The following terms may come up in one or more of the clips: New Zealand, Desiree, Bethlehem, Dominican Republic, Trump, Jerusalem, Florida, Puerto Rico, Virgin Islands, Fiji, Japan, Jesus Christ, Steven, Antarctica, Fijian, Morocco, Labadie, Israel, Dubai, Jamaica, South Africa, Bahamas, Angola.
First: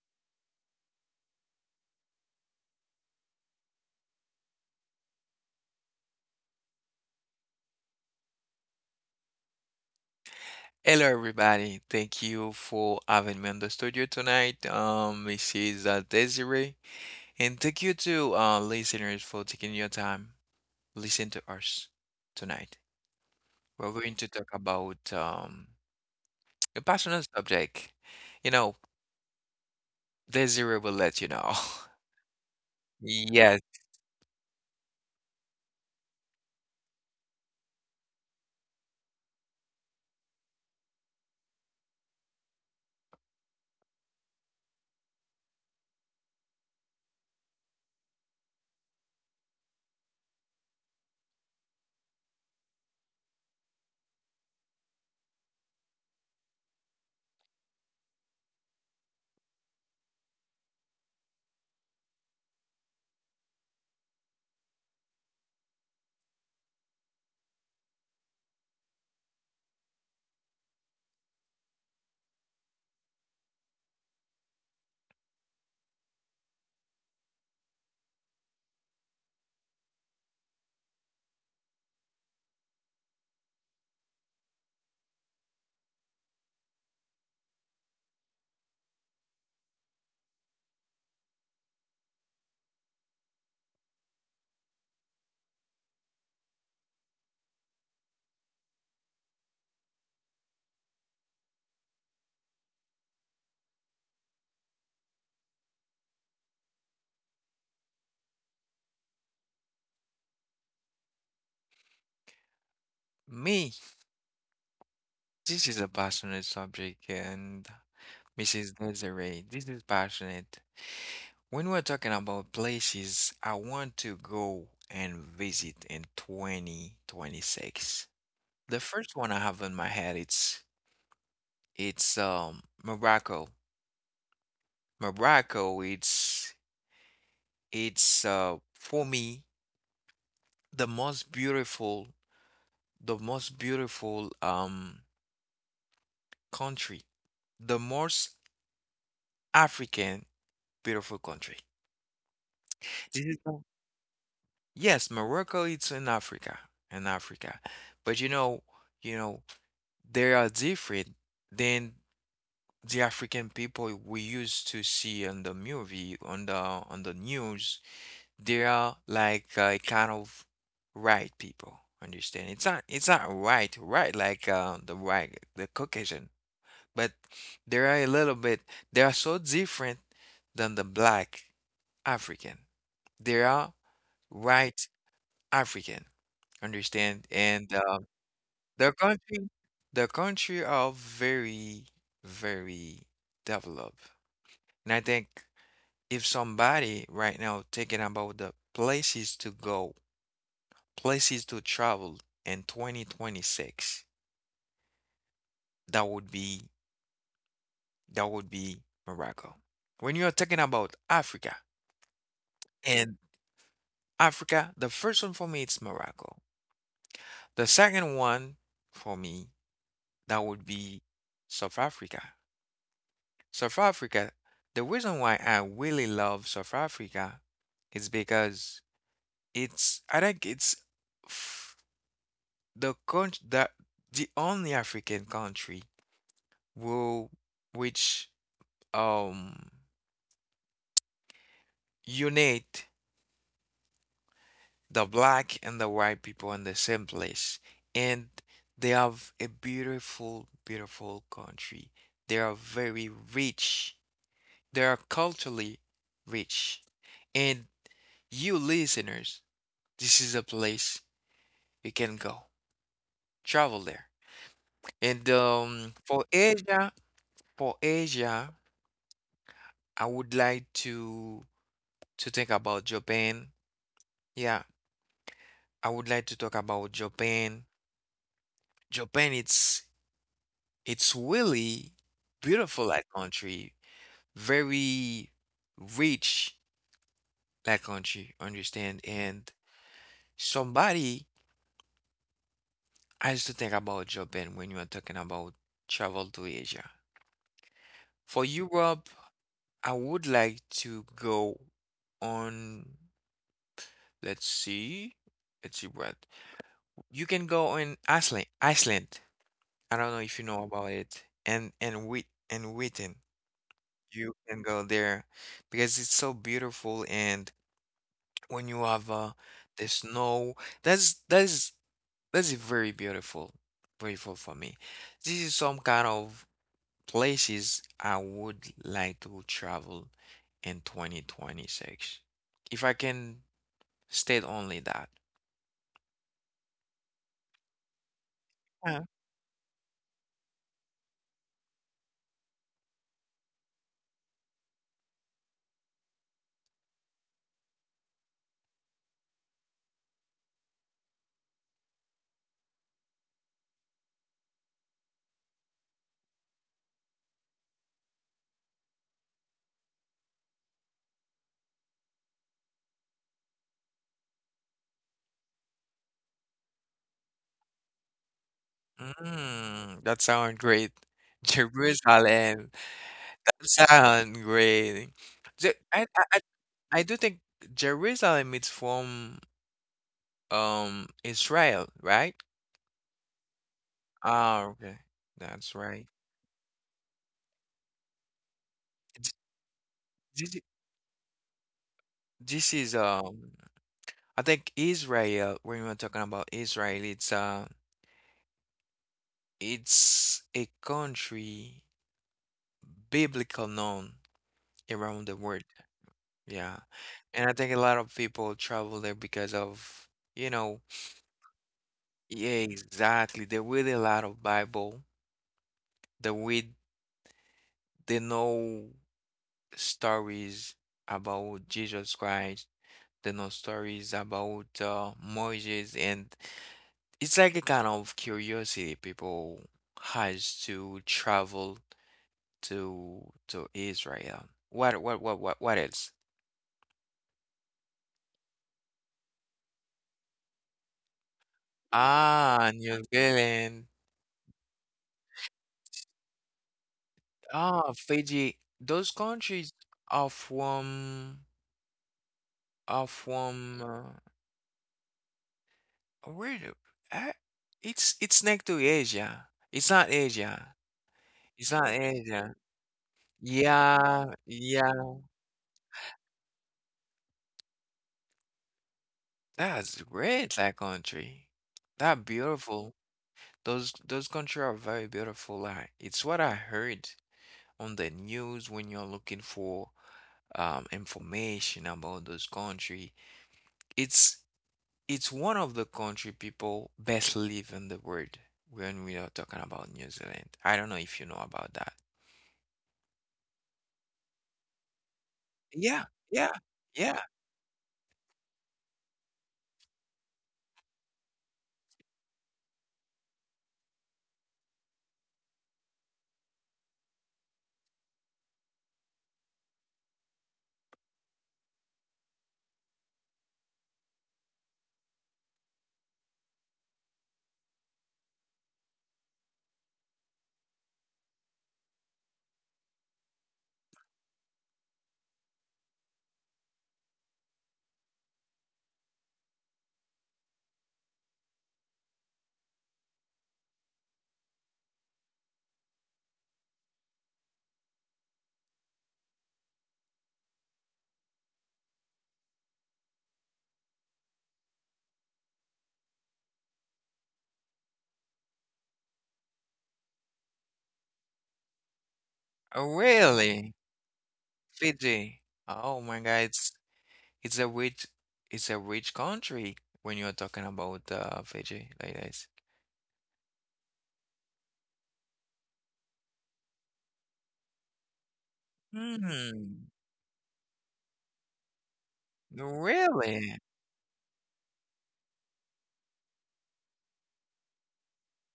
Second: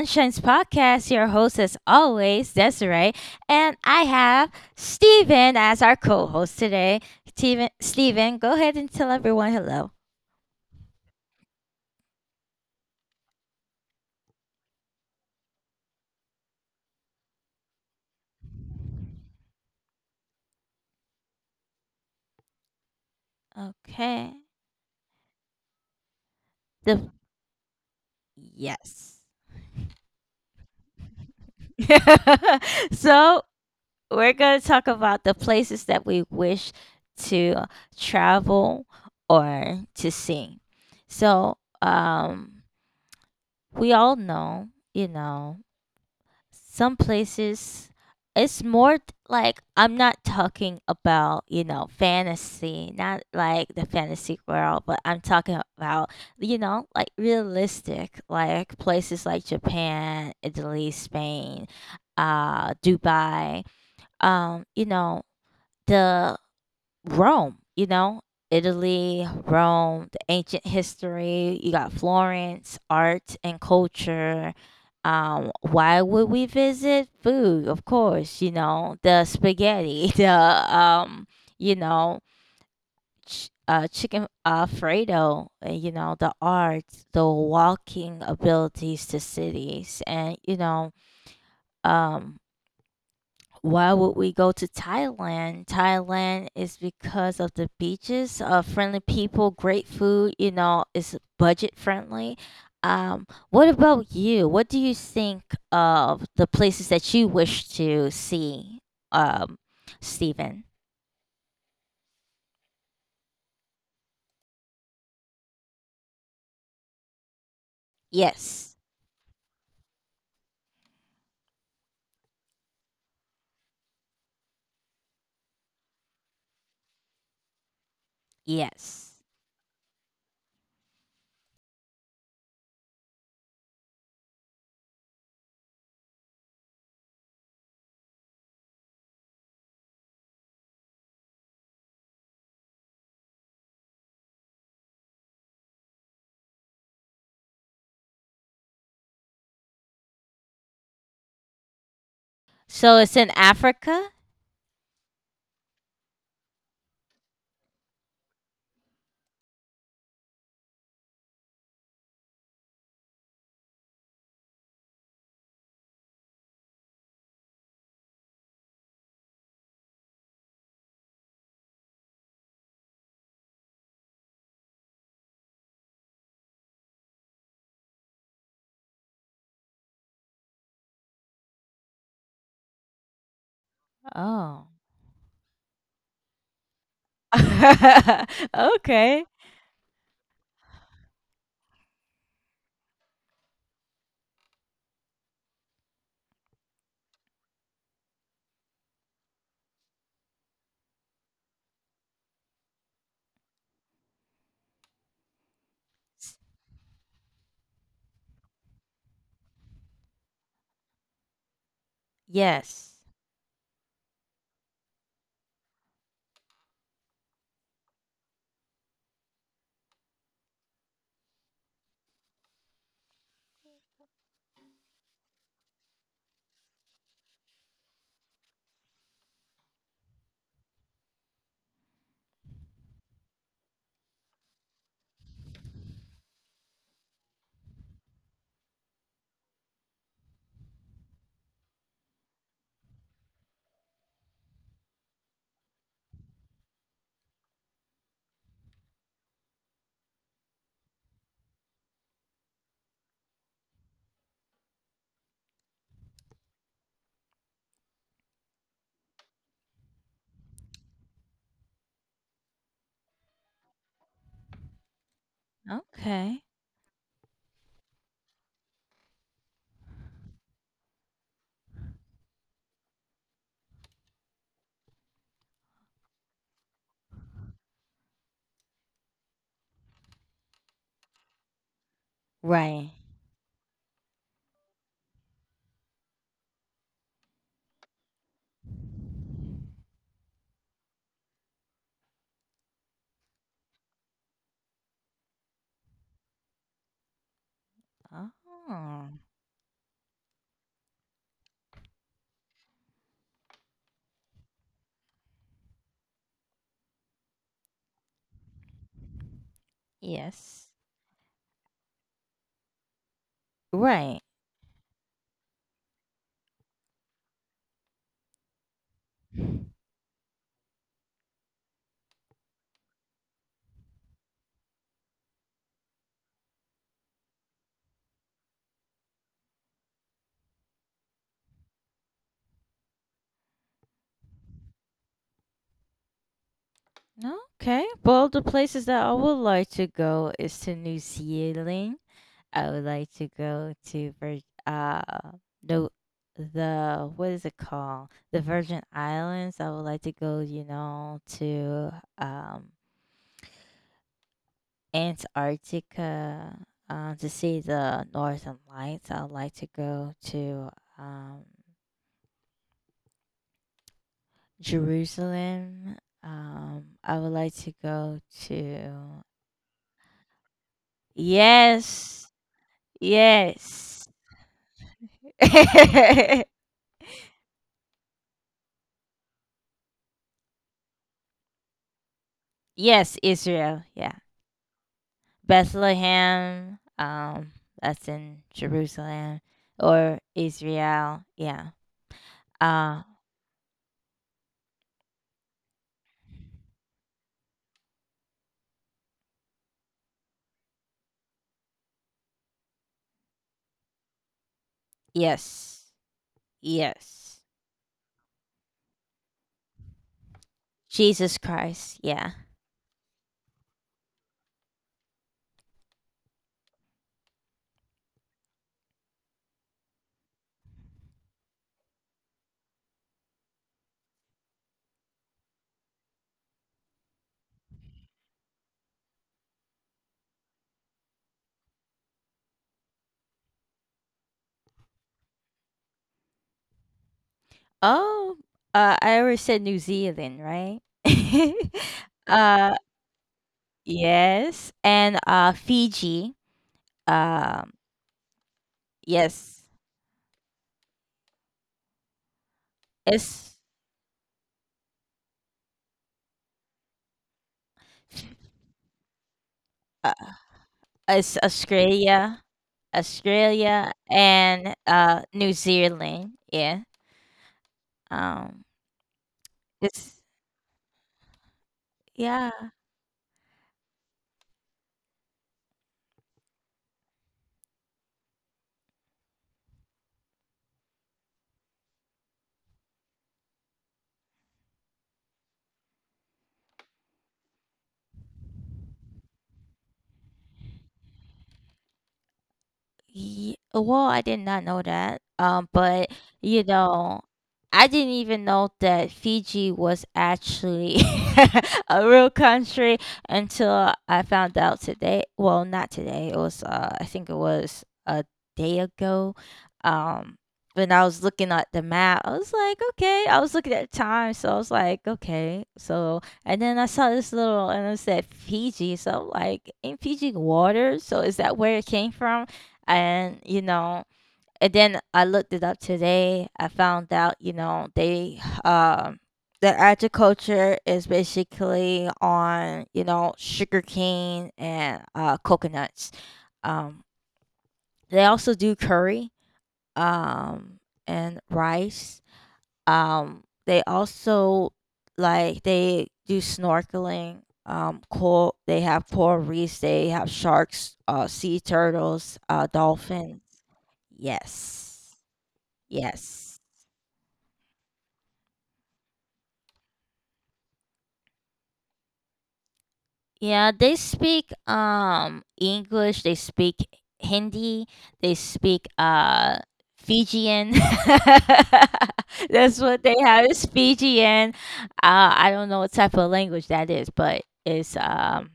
Sunshine's podcast. Your host, as always, Desiree. And I have Steven as our co host today. Steven, go ahead and tell everyone hello. Hello everybody, thank you for having me on the studio tonight. This is Desiree, and thank you to listeners for taking your time listen to us tonight. We're going to Okay. talk about a The, personal subject. You know, yes. Desiree will let you know. so, Yes, we're going to talk about the places that we wish to travel or to see. So, we all know, some places it's like I'm not talking about, fantasy, not like the fantasy world, but I'm talking about, you know, like realistic, like places like Japan, Italy, Spain, Dubai, you know, the Rome, you know, Italy, Rome, the ancient history, you got Florence, art and culture. Why would we visit? Food, of course, you know, the spaghetti, the um, you know, chicken alfredo, you know, the art, the walking abilities to cities, and you know, um why would we go to Thailand? Thailand is because of the beaches, friendly people, great food, you know, it's budget friendly. What about you? What do you think of the places that you wish to see, um, Stephen? me. This is a passionate subject, and Mrs. Yes, Desiree, this is passionate. When we're talking about places I want to go and visit in 2026, the yes. first one I have in my head it's Morocco. Morocco, it's for me the most beautiful, the most beautiful country, the most African beautiful country. So it's in This is the- Africa? yes, Morocco, it's in Africa, in Africa. But you know they are different than the African people we used to see on the movie, on the news. They are like a kind of white people. Understand? It's not white, right like the white, the Caucasian, but they are a little bit. They are so different than the black African. They are Oh. white African. Understand? And The Okay. country, the country are very, very developed. And I think if somebody right now thinking about the places to go, places to travel in 2026, that would be that would be Morocco. When you're talking about Africa Yes. and Africa, the first one for me it's Morocco. The second one for me that would be South Africa. South Africa, the reason why I really love South Africa is because it's, I think it's f- the country that the only African country will which um unite the black and the white people in the same place. And they have a beautiful, beautiful country. They are very rich. They are culturally rich. And you listeners, this is a place you can go. Travel there. And for Okay. Asia, for Asia, I would like to think about Japan. Yeah, I would like to talk about Japan. Japan it's really beautiful Right. that country, very rich that country, understand? And somebody has to think about Japan when you are talking about travel to Asia. For Europe, Oh. I would like to go on, let's see, let's see what. You can go on Iceland, Iceland. I don't know if you know Yes. about it. And Witten. Right. You can go there because it's so beautiful and when you have No. the snow, that's that's that's very beautiful, beautiful for me. This is some kind of places I would like to travel in 2026 if I can state only that. Okay. Well, the places Yeah. that I would like to go is to New Zealand. I would like to go to Vir- uh the the what is it called? The Virgin Islands. I would like to go, you know, to um Antarctica to see the Northern Lights. I would like to go to um Jerusalem. I would like to go to— Mm, that sounds great. Yes. Jerusalem. That Yes. sounds great. The- I I I I do think Jerusalem is from, Israel, right? Yes, Israel. Yeah. Ah, okay. That's right. Bethlehem. That's in Th Jerusalem or this I Israel. Yeah. this is, Uh, I think Israel, when we're talking about Israel, it's a country biblical known around the world. yes. Yeah. Yes. And I think a lot of people travel there because of, you know, Jesus Christ. Yeah. yeah, exactly. They read a lot of Bible. They read, they know stories about Jesus Christ. They know stories about Moses, and it's like a kind of curiosity people has to travel to Israel. What else? Oh, I already said New Zealand, right? Ah, uh, New Zealand. yes. And Fiji. Um, Ah, Fiji, those yes. countries are from are It's, from uh, where do, uh, it's next to Asia. It's not uh, Asia. it's It's not Australia. Asia. Australia, Yeah, and, yeah. New Zealand, yeah, um, That's it's great, that country. That yeah. beautiful. Those countries are very beautiful. Like it's what I heard on the news when you're looking for information about those country. It's it's one of the country people best live in the world when we are talking about New Zealand. I don't know if you know about that. Ye— well, I did not know that, Yeah, but, yeah, you yeah. know, I didn't even know that Fiji was actually a real country until I found out today. Well, not today, it was, I think it was a day ago, um, when I was looking at the map, I was like, "Okay." I was looking at the time, so I was like, "Okay." So and then I saw this little and it said Fiji, so I'm like, "Ain't Fiji water? So is that where it came from?" And you know, and then I looked it up today. I found out, you know, they, the agriculture is basically on, you know, sugarcane and coconuts. um they also do curry um and rice. They also, like, they do snorkeling, coral, they have coral reefs, they have sharks, sea turtles, Oh, dolphins. really? Yes. Fiji. Oh my God, Yes. It's a rich it's a rich country when you're talking about Fiji like this. Yeah, they speak English, they speak Hindi, they speak Hmm. Fijian. That's what they have Really? is Fijian. I don't know what type of language that is, but it's um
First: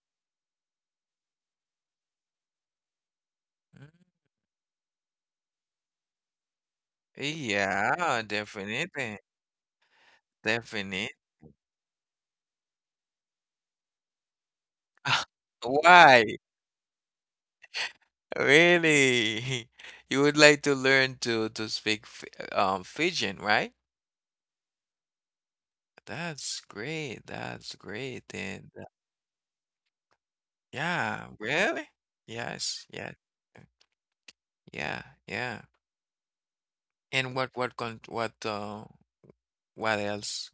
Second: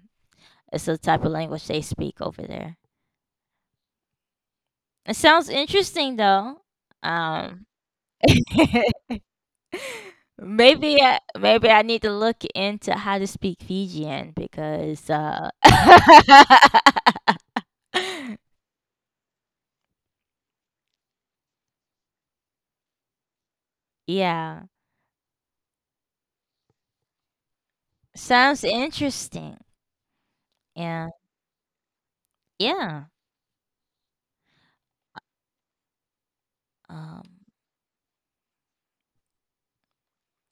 it's a type of language they speak over there. Mm, It sounds interesting though. Um. yeah, definitely. Maybe Definitely. I need to look into how to speak Fijian because Why? Really? You would like to learn to speak Fijian, right? yeah, That's great. That's great. sounds And interesting. And yeah, really? Yes, yeah, yeah. Yeah, yeah. um And what else?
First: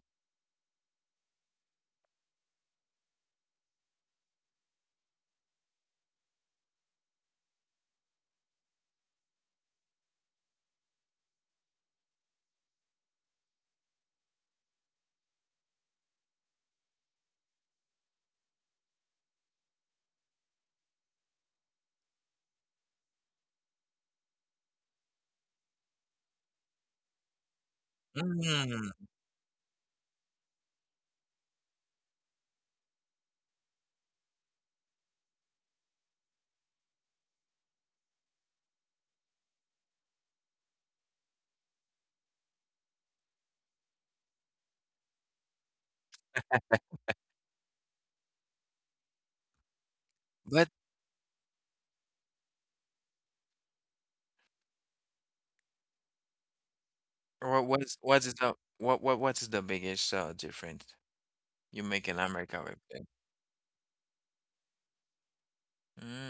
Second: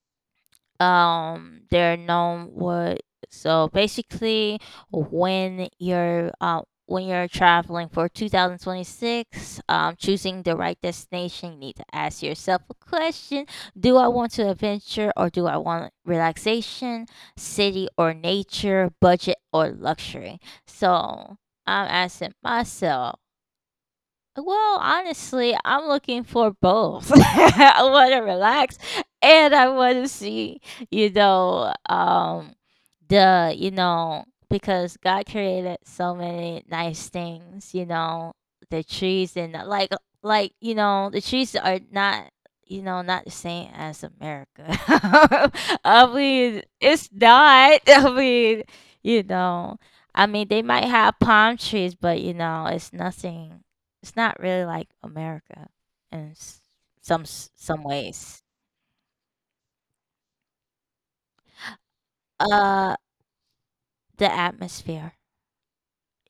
they're known what— so basically when you're uh when you're traveling for 2026, choosing the right destination, you need to ask yourself a question. Do I want to adventure, or do I want relaxation? City or nature? Budget or luxury? So I'm asking myself, well, honestly, I'm looking for both. I want to relax Mm. and I want to see, you know, because God created so many nice things, you know, the trees and you know, the trees are not, you know, not the same as America. I mean, it's not. I mean, you know, I mean, they But might have palm trees, but you know, it's nothing. It's not really like America in s some what is ways. the what what what is the biggest difference you make in America with Uh, them? the atmosphere.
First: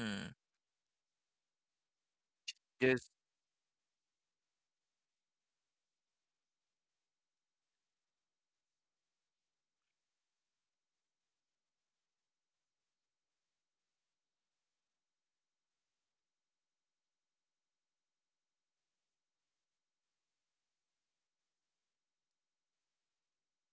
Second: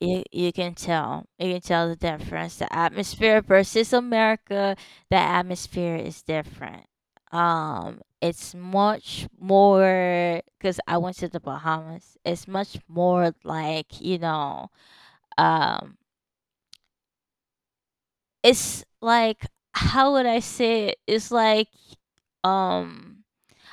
You you can tell. You can tell the difference. The Just atmosphere versus America, the atmosphere is different. It's much more. Cause I went to the Bahamas. It's much more like, you know, um, it's like, how would I say it? It's like, um,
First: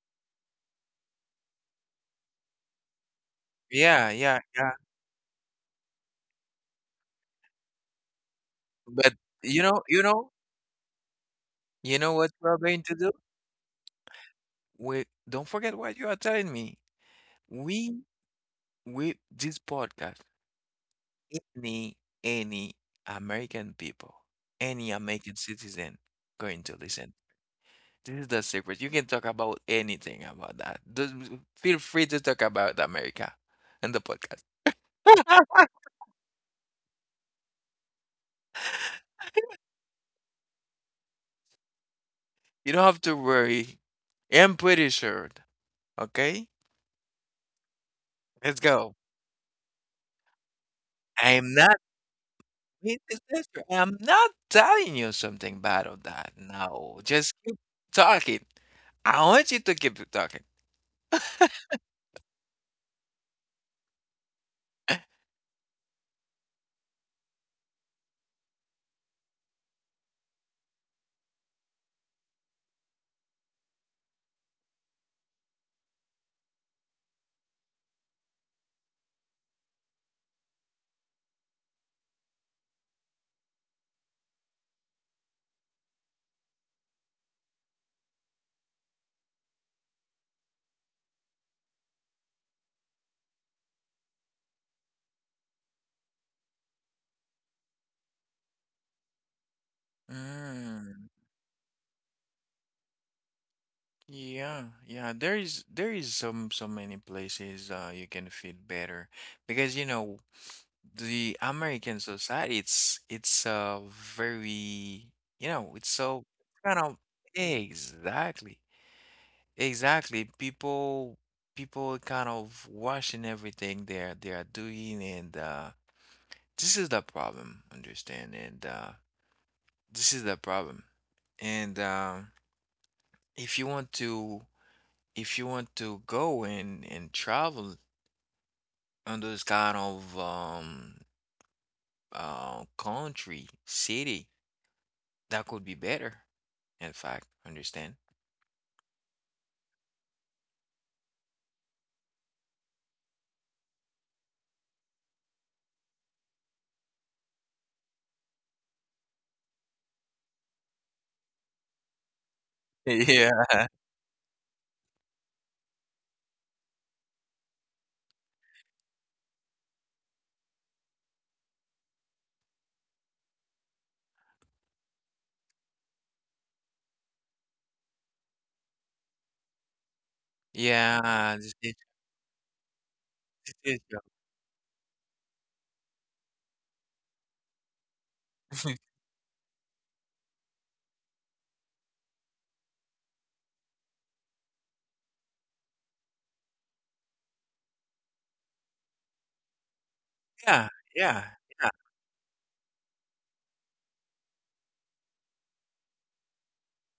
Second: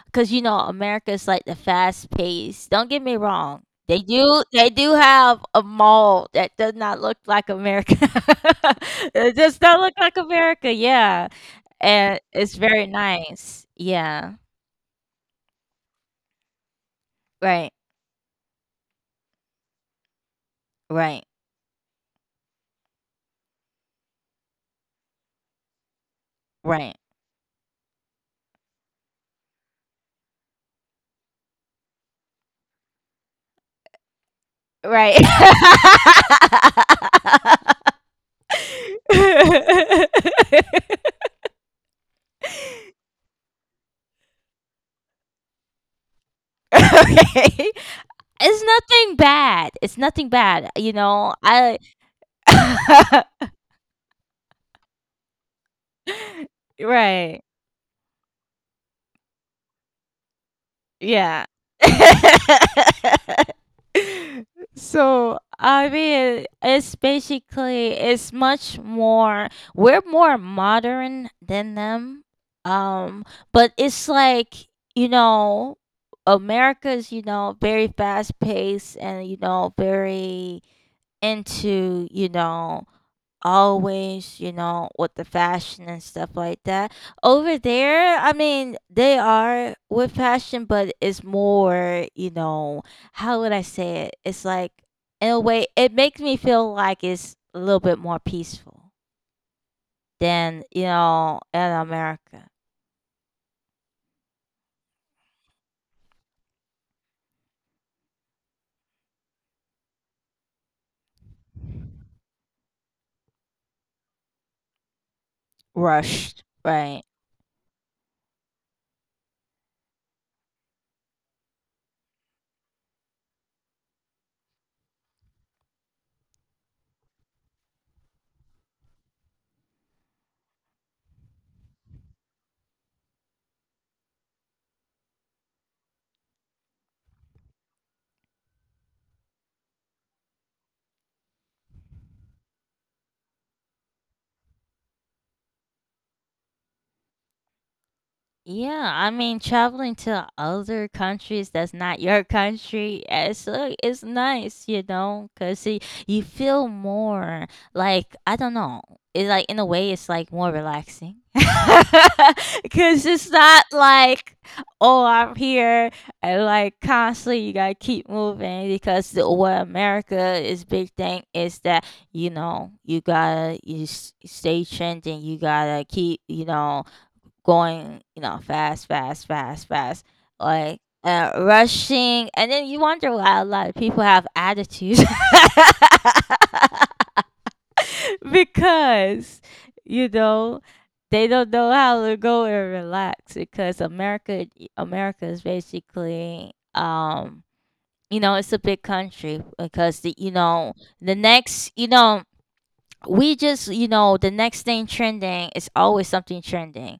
because you know America's like the fast pace. Don't get me wrong. They Yeah, yeah, do they yeah. do have a mall that does not look like America. But It does you not know, look you like know, America, yeah. you know And what it's we're going very to do? nice. Yeah. We don't forget what you are telling me. Right. We with this podcast, Right. any any American people, any American citizen going to Right. listen. This is the secret. You can talk about anything about that. Feel free to talk about America and the podcast. Right. You don't have to worry. I'm pretty sure. Okay? Okay. Let's It's go. nothing bad. It's nothing bad. You know, I'm not I— He's his sister. And I'm not telling you something bad of that. No, just Right. keep talking. I want you to keep talking. Yeah. So, I mean, it's basically, it's much more, we're more modern than them. Um, but it's like, you know, America's, you know, very fast paced and, you know, very into, you know, always, you know, with the fashion and stuff like that. Over there, I mean, they are with fashion, but it's more, you know, how would I say it? It's like, in a way, it makes me feel like it's a little bit more peaceful than, you Mm, know, in America. yeah, yeah. There is some so many places you can feel better because the American society it's very, it's so Rushed, kind of right? exactly exactly, people kind of watching everything they're doing. And this is the problem, understand? And this is the problem. And if you want to if you want to go and travel on those kind of country, city, that could be better, in fact, understand? Yeah, I mean, traveling to other countries that's not your country, it's like it's nice, you know, because see, you feel more like, I don't know. It's like in a way, it's like more relaxing, because it's Yeah. not like, oh, I'm here, and like constantly you gotta keep moving, because the— what America is big thing is that, you know, you gotta you s- stay trending, you gotta keep, you know, going, you know, like Yeah, rushing, and then you wonder why a this lot of is people your- have attitudes. Because you know they don't know how to go and relax, because America, America is basically, you know, it's a big country, because the, you yeah, know, the yeah, next, yeah, you know, we just, you know, the next thing trending is always something trending.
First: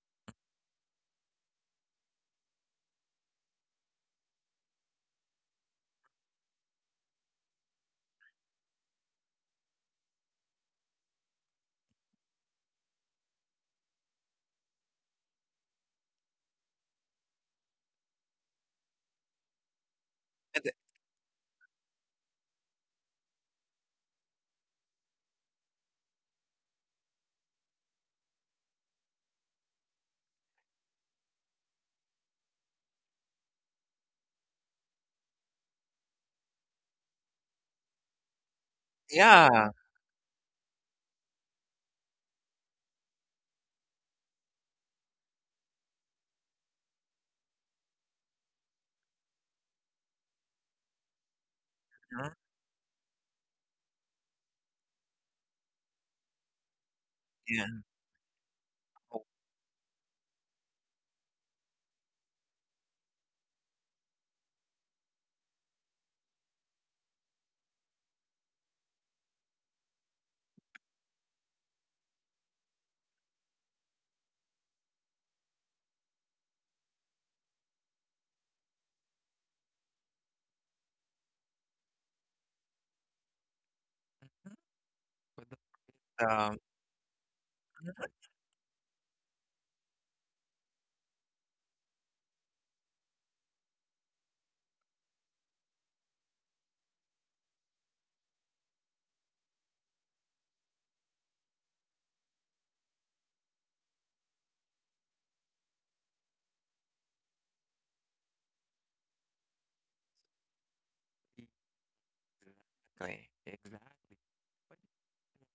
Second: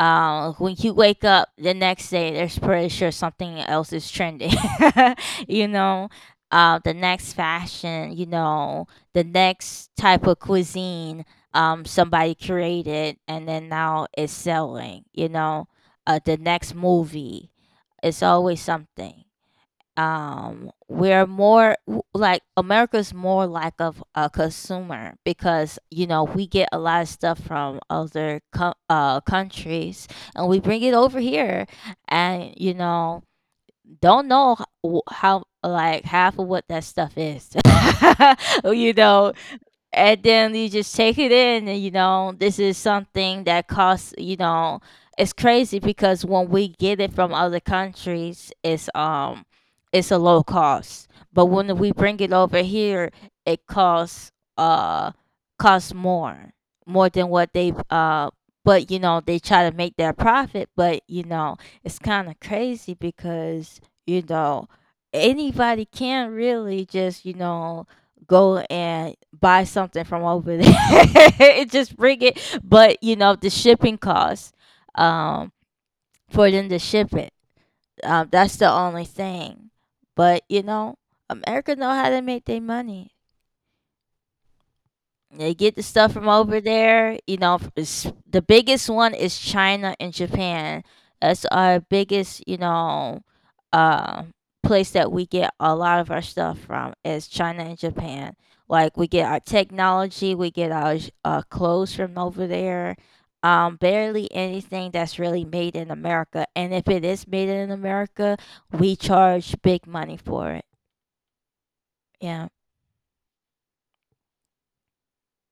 Um, when you wake up the next day, there's pretty sure something else is trending. You know, the next fashion, you know, the next type of cuisine, somebody created and then now is selling, you know, the next movie. It's always something. and the- We're more w- like America's more like of a consumer, because you know we get a lot of stuff from other countries and we bring it over here, and you know, don't know how like half of what that stuff is. You know, yeah. and then you just take it in, and you know this is something that costs, you know. It's crazy because when we get it from other countries, it's a low cost, but when we bring Mhm, it over here, it costs uh costs more more than what yeah. they uh— but you Oh, know they try to make their profit, but you know it's kind of crazy, because you know anybody can really just, you know, go and buy something from over there. It just bring it, but you know the shipping costs, um, for them to ship it. That's the only thing. But you know, America know how to make their money. mhm. with They get the stuff from the, over there. You know, f- it's, the biggest one is China and Japan. That's our biggest, you know, uh, place that we get a lot of our stuff from is China and Japan. Like we get our technology, we get our clothes from over there. Barely anything that's really made in America, and if it is made in America, we charge big money for it. Yeah. um, Exactly, exactly. But in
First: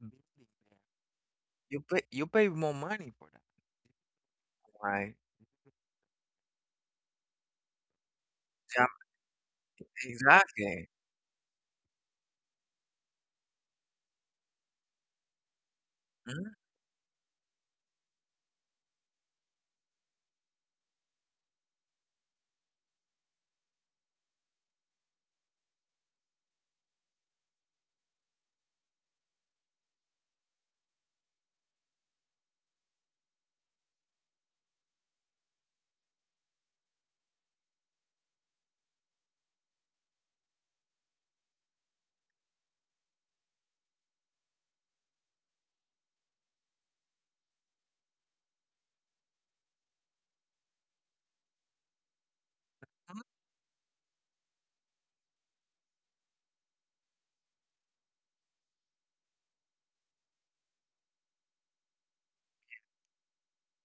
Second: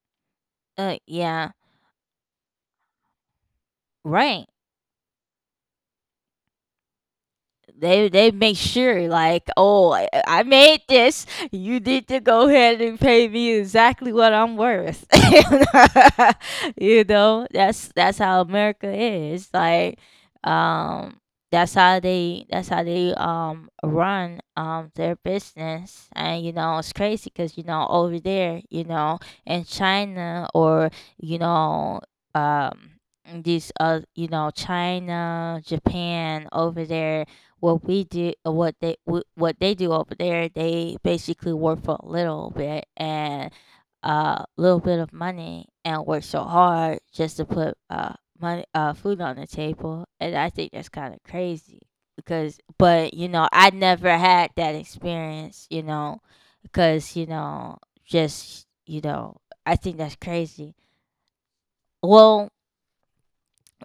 building there, Yeah. you pay more money for that, Right. right. They make Yeah, sure, like, oh, I made exactly. this, you need to go ahead and pay me exactly what I'm worth. Mhm. You know, that's how America is, like, um, that's how they, that's how they, um, run their business. And you know it's crazy, because you know over there, you know, in China, or you know, um these you know China, Japan, over there, what we do what they what they do over there, they basically work for a little bit and a little bit of money and work so hard just to put money, food on the table, and I think that's kind of crazy. Because but you know I never had that experience, you know, because you know, just you know, I think that's crazy. Well,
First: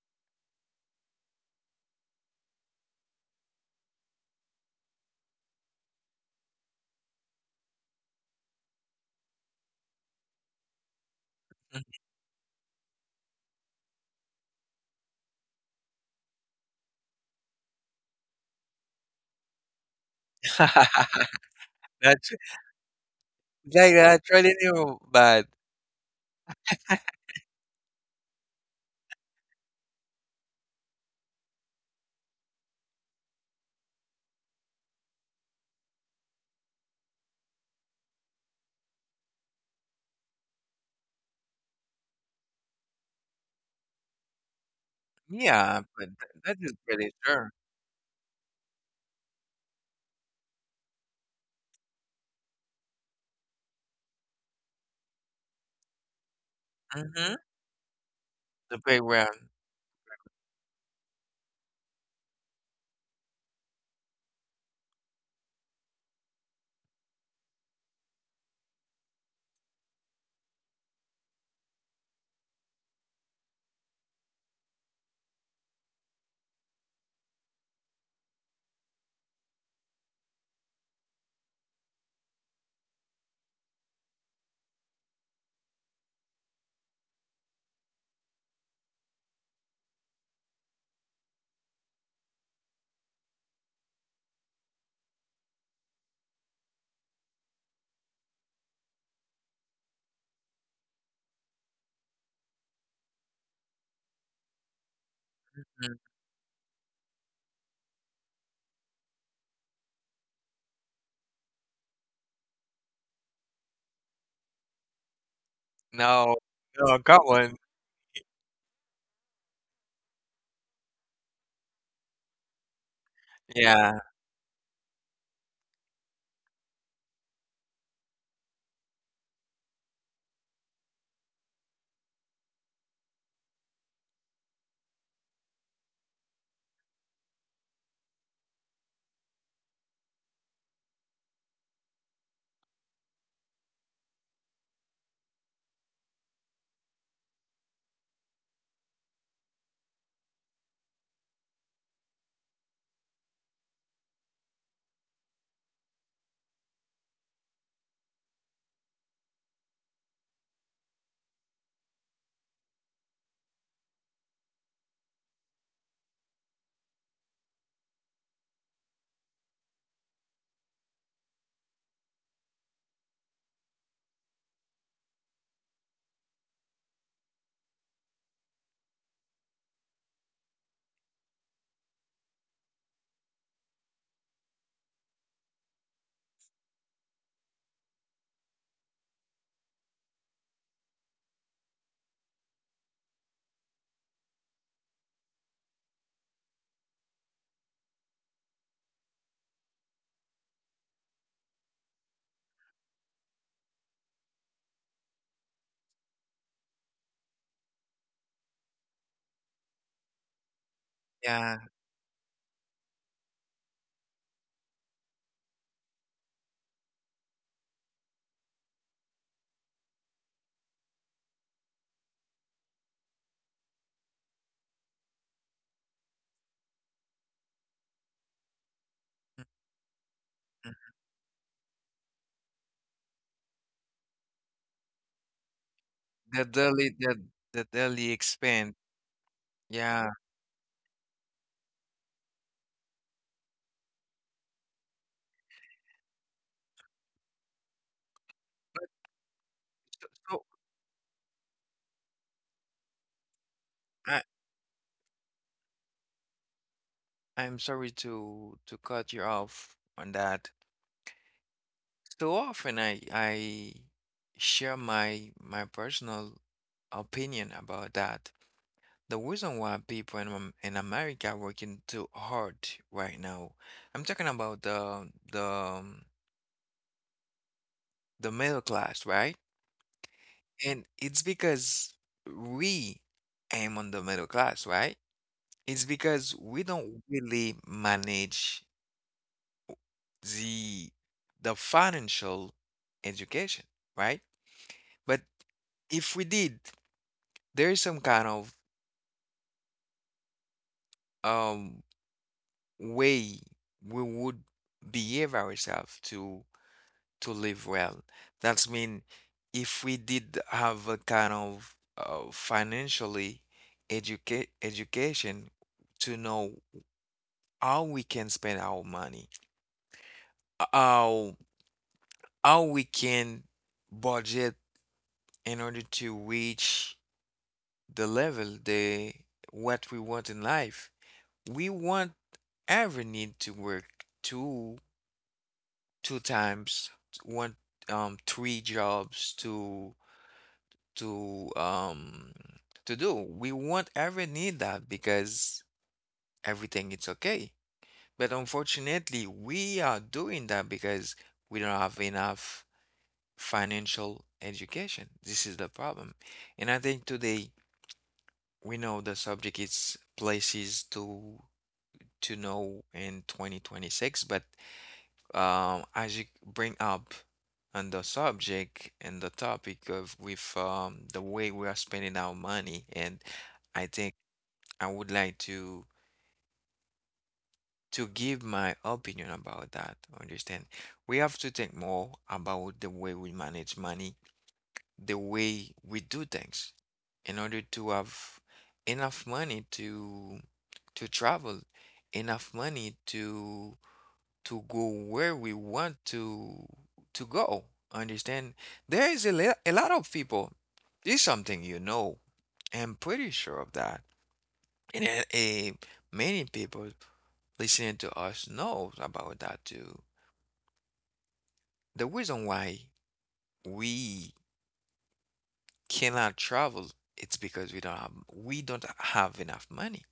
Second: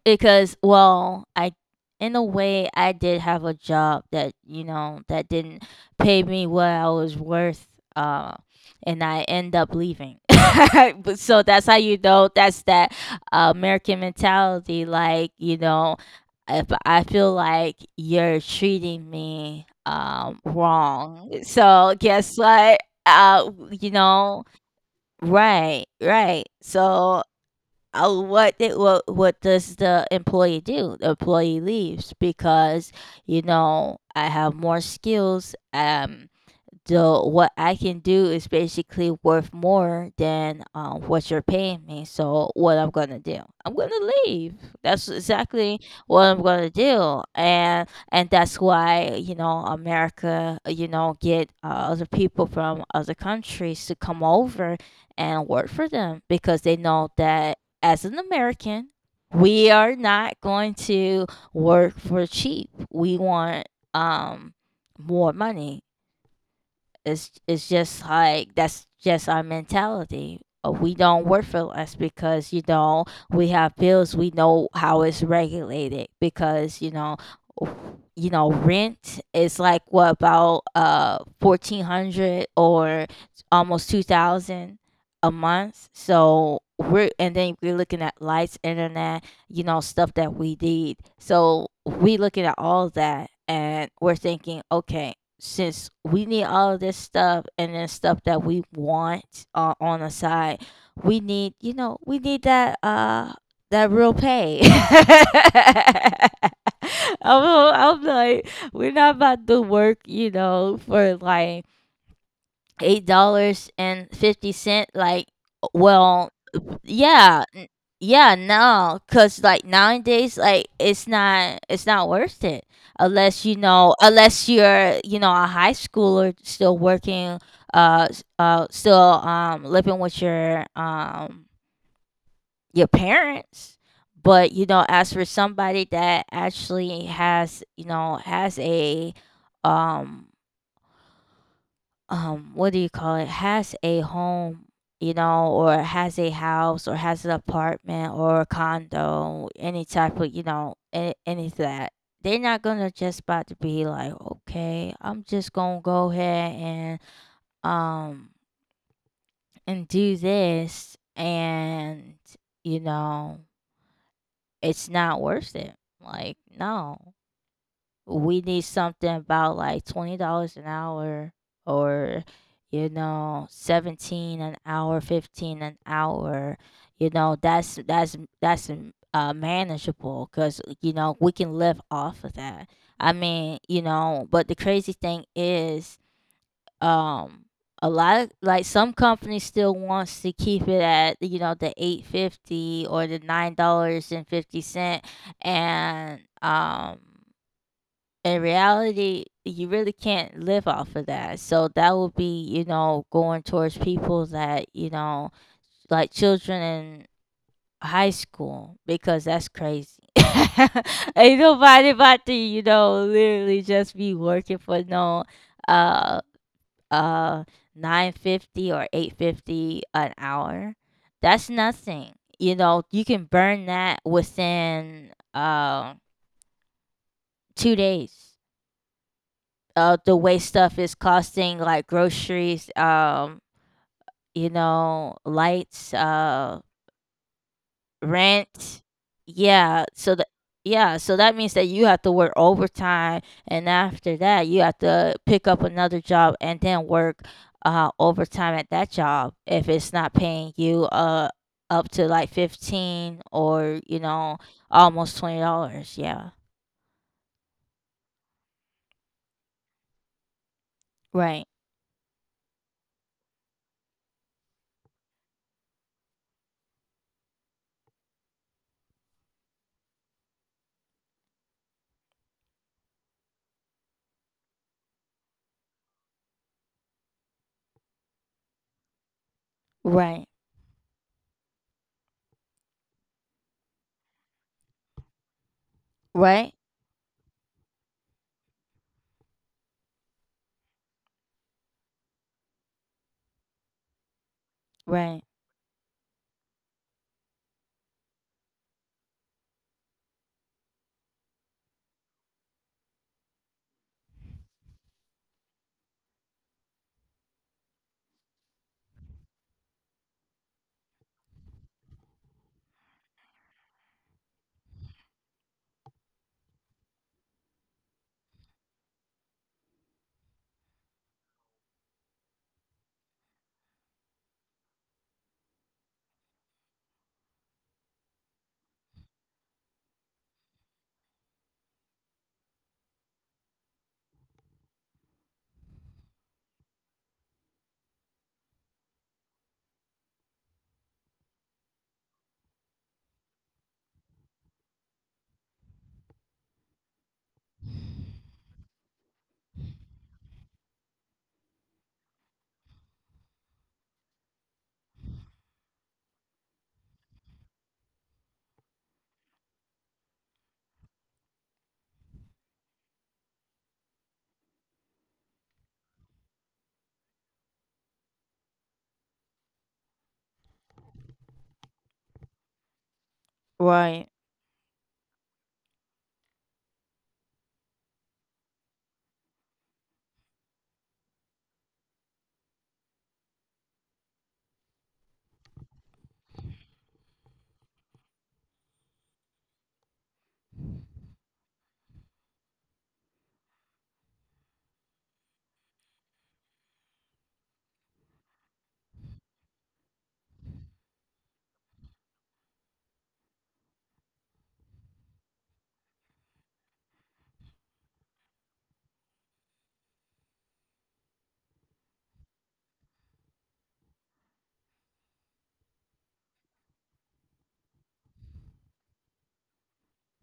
because well, I, in a way I did have a job that, you know, that didn't pay me what I was worth, uh, and I end up leaving. But so that's how, you know, that's that American mentality, like, you know, if I feel like you're treating me wrong. So That's guess what? Uh, you that's know, really you, but right, right. So what it, what does the employee do? The employee leaves because, you know, I have more skills. So what I can do is basically worth more than what you're paying me. So what I'm gonna do? I'm gonna leave. That's exactly yeah, but what I'm that gonna is pretty do, sure. and that's why you know America, you know, get other people from other countries to come over and work for them because they know Mm-hmm. that as an The American, big round. we are not going to work for cheap. We want um more money. It's just like that's just our mentality. We don't work for less because you know we have bills. We know how it's regulated because you know rent is like what about 1,400 or almost 2,000 a month. So we're and then we're looking at lights, internet, you know, stuff that we need. So we looking at all that and we're thinking, okay, since we need all of this stuff and then stuff that we want on the side, we need we need that that real pay. Mm, I'm, all- I'm like we're not about to work you know for like $8 and 50 cent like well, no, no, come yeah, on. yeah, no, cause like nowadays, like it's not worth it unless you know Yeah, unless you're you know a high schooler still working, still living with your parents. But you know, as for somebody that actually has you know has a um what do you call it has a home you know or has a house or has an apartment or a condo any type of you know any of that they're not gonna just about to be like okay, I'm just gonna go ahead um and do this and you know it's not worth it like no we need something about like $20 an hour or you know 17 an hour 15 an hour you know that's manageable because you know we can live off of that. I mean you know but the crazy thing is um a lot of like some companies still wants to keep it at you know the 850 or the $9 and 50 cent and in reality, you really can't live off of that. So that will be, you know, going towards people that, you know, like children in high school because that's crazy. Ain't yeah. nobody about to, you know, literally just be working for no uh uh 9.50 or 8.50 an hour. That's nothing. You know, you can burn that within 2 days. The way stuff mm, is costing, like groceries, you know, lights, The daily, the the daily rent. expense. Yeah, so Yeah. that yeah, so that means that you have to work overtime, and after that, you have to pick up another job and then work overtime at that job if it's not So, paying so you up to like 15 or you I, know almost $20. Yeah, I'm sorry to cut you off on that. right, So often I share my personal opinion about that. The reason why people in in America are working too hard right now. I'm talking about the middle class, right? right, And it's because we aim on the middle class, right? It's because right, we don't really manage the the financial education, right? right, But if we did, there is some kind of um way we would behave ourselves to live well. That's mean if we did have a kind of financially educate education to know how we can spend our money, how how we can budget in order to reach the level, the what we want in life. We won't ever need to work two two times, one three jobs to um to do. We won't ever need that because everything is okay. But unfortunately, we are doing that because we don't have enough financial education. This is the problem. And I think today we know the subject is places to know in 2026, but as you bring up on the subject and the topic of with the way we are spending our money, and I right. think I would like to give my opinion about that. Understand? We have to think more about the way we manage money, the way we do things, in order to have enough money to travel, enough money to go where we want to go. Understand? There is a lot of people. This is something you know. I'm pretty sure of that. And many people listening to us knows about that too. The reason why we cannot travel it's because we don't have enough money.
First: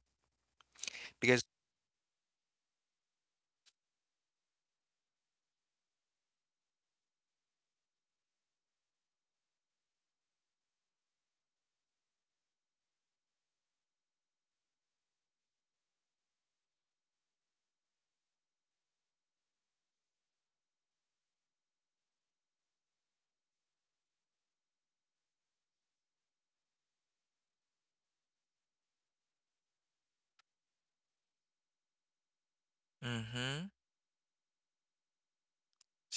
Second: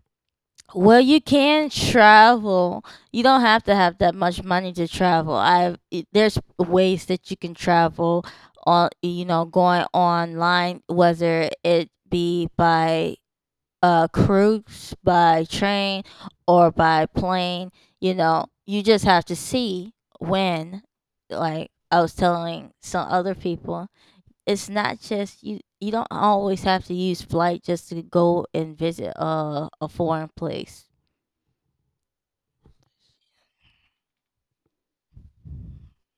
Well, you Because can travel. You don't have to have that much money to travel. I there's ways that you can travel on you know going online whether it be by cruise, by train or by plane, you know. You just have to see when like I was telling some other people, it's not just you you don't always have to use flight just to go and visit a foreign place. hmm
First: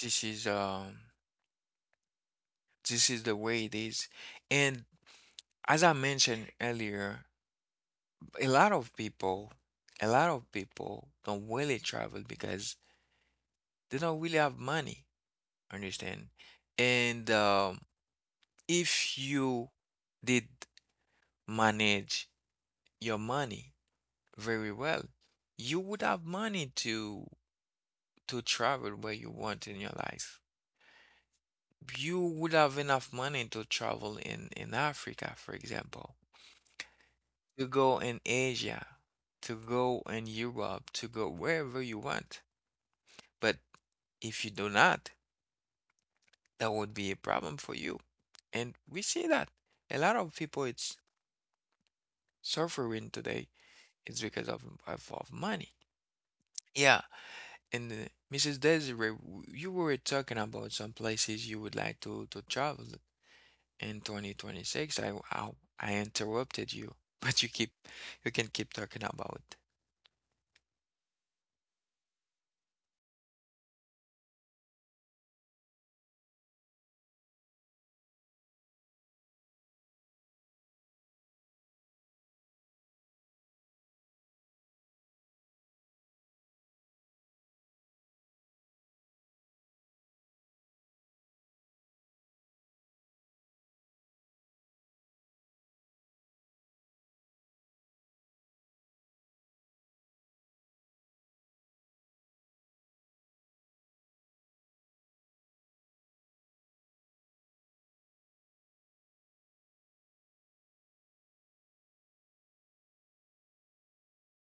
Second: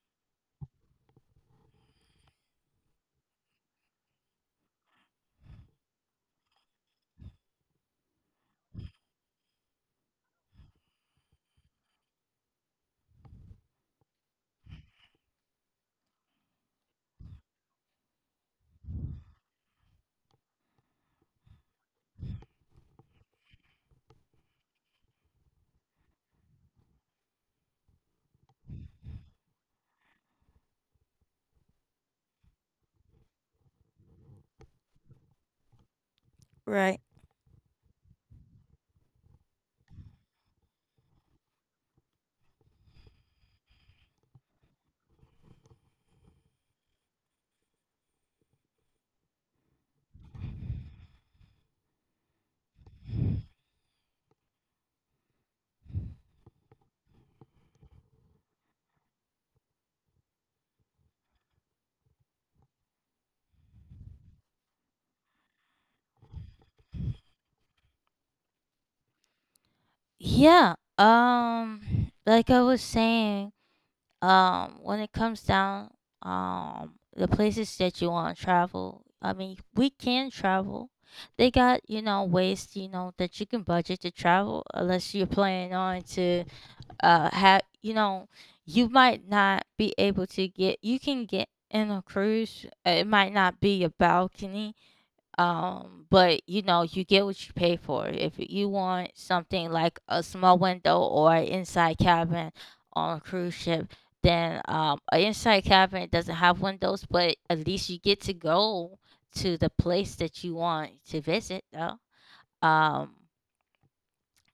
this is um this is the way it is. And as I mentioned earlier, a lot of people, a lot of people don't really travel because they don't really have money, understand? And if you did manage your money very well, you would have money to travel where you want in your life. You would have enough money to travel in Africa, for example, Right. to go in Asia, to go in Europe, to go wherever you want. But if you do not, that would be a problem for you. And we see that a lot of people it's suffering today is because of money. Yeah, and Mrs. Desiree, you were talking about some places you would like to travel in 2026. I interrupted you, but you can keep talking about. Yeah. Like I was saying, when it comes down the places that you want to travel, I mean, we can travel. They got, you know, ways, you know, that you can budget to travel unless you're planning on to have, you know, you might not be able to get you can get in a cruise. It might not be a balcony. But you know, you get what you pay for. If you want something like a small window or an inside cabin on a cruise ship, then an inside cabin doesn't have windows, but at least you get to go to the place that you want to visit, though. Um,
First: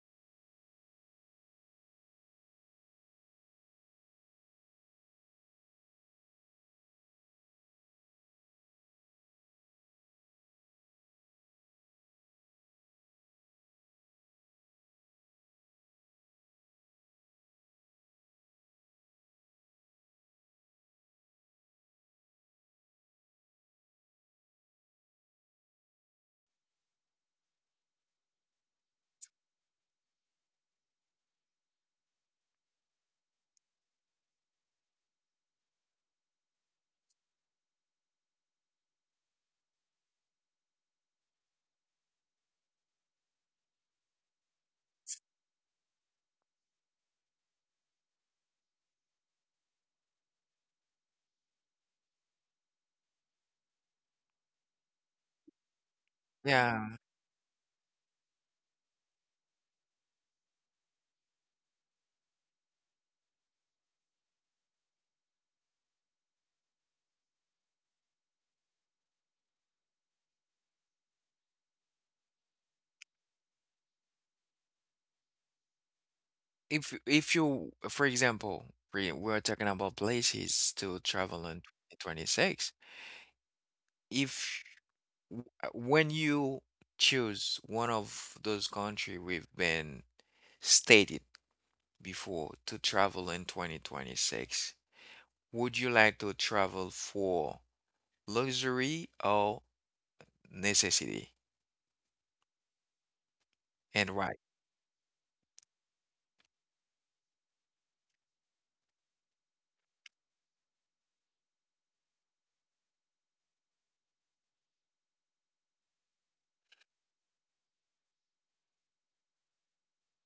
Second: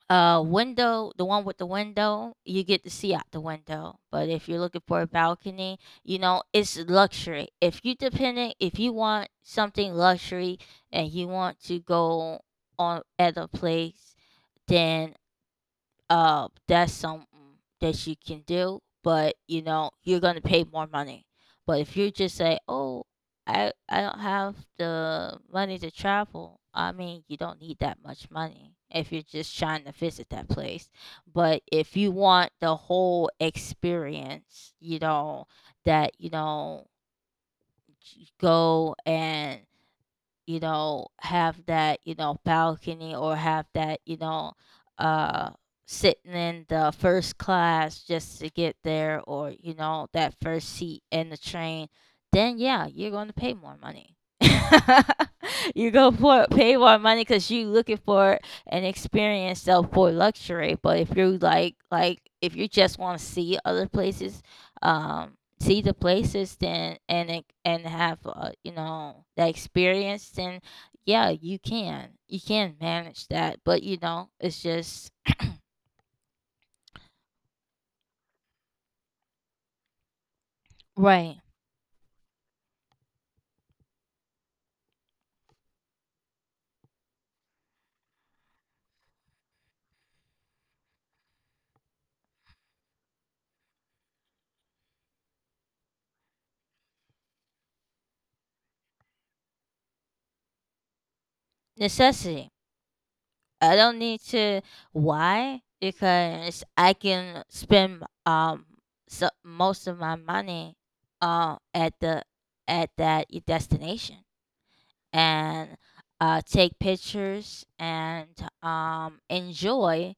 window, the one with the window, you get to see out the window. But if you're looking for a balcony, you know, it's luxury. If you dependent, if you want something luxury and you want to go on at a place, then that's something that you can do, but you know you're gonna pay more money. But if you just say, "Oh, I don't have the money to travel," I mean, you don't need that much money if you're just trying to visit that place. But if you want the whole experience, you know that you know go and you know, have that, you know, balcony or have that, you know, uh, sitting in the first class just to get there or, you know, that first seat in the train, then yeah, you're going to pay more money. you go for Yeah, pay more money because you looking for an experience of for luxury. But if you're like if you just want to see other places, um, see the places and have you know the experience then yeah you can manage that but you know it's just if we're talking about places to right. travel in 2026. If When you choose one of those country we've been stated before to travel in 2026, would you like to travel for luxury or necessity? Necessity. I don't And need why? to. Why? Because I can spend most of my money at the at that destination and take pictures and enjoy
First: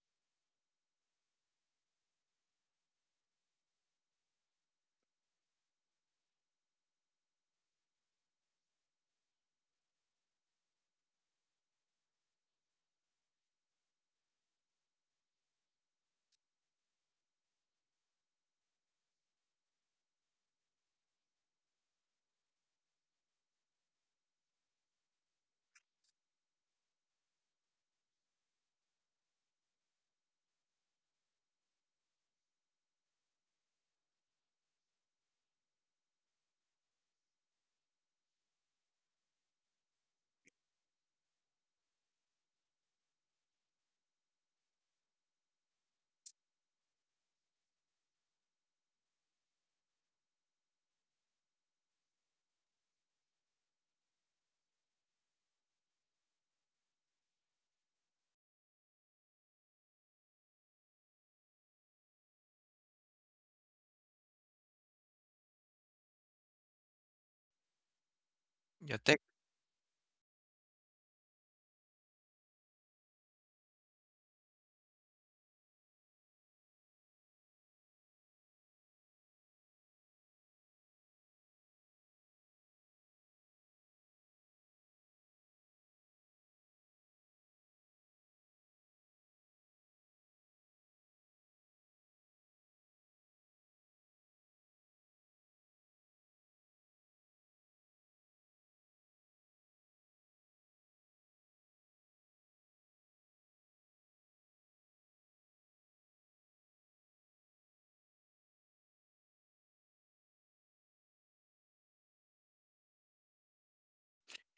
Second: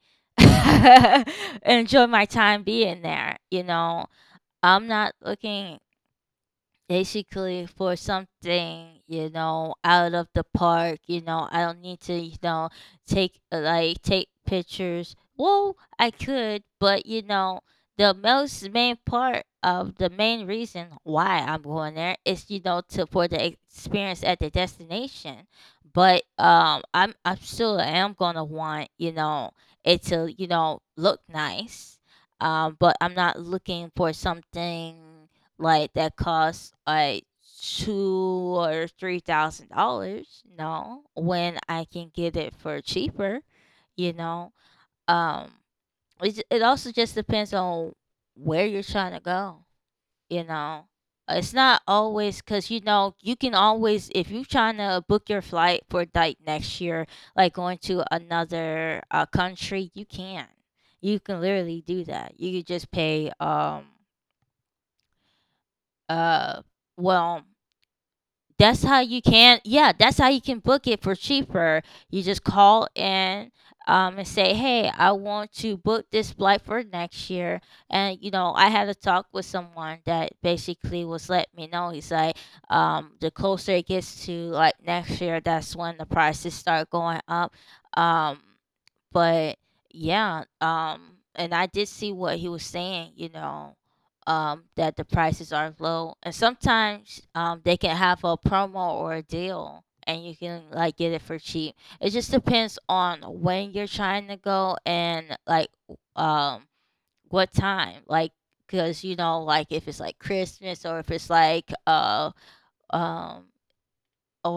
enjoy my time being there. You know, I'm not looking basically for something you know out of the park you know I don't need to you know take take pictures well I could but you know the most main part of the main reason why I'm going there is you know to for the experience at the destination but I'm still am gonna want you know it to you know look nice but I'm not looking for something like that costs like two or three thousand dollars, no, when I can get it for cheaper. You know, um it also just depends on where you're trying to go. You know, it's not always because you know you can always if you're trying to book your flight for like next year like going to another country you can literally do that you could just pay uh well that's Yeah, how take you can, yeah, that's how you can book it for cheaper. You just call in, and say hey I want to book this flight for next year and you know I had a talk with someone that basically was letting me know he's like the closer it gets to like next year that's when the prices start going up, um, but yeah and I did see what he was saying, you know, that the prices are low and sometimes they can have a promo or a deal and you can like get it for cheap. It just depends on when you're trying to go and like um what time like because you know like if it's like Christmas or if it's like um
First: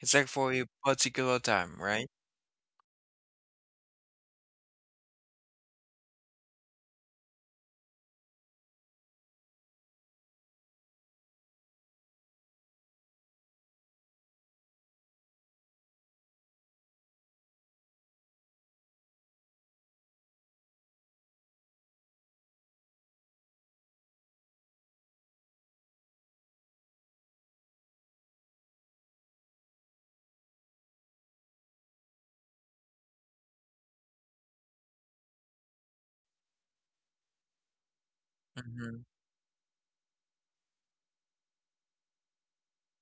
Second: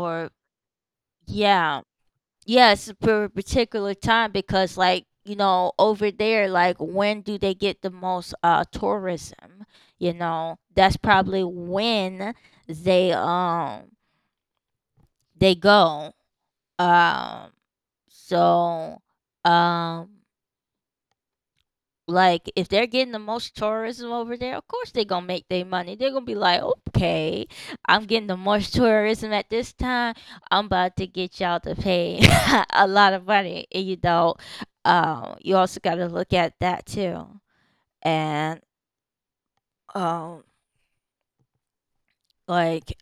it's like for a particular time, yeah. right? Yes, for a particular time because, like, you know, over there, like, when do they get the most tourism? You know, that's probably when they um they go. Um, so um Like, if they're getting the most tourism over there, of course they're gonna make their money. They're gonna be like, okay, I'm getting the most tourism at this time. I'm about to get y'all to pay a lot of money. And you know, you also gotta look at that too. And hmm um, like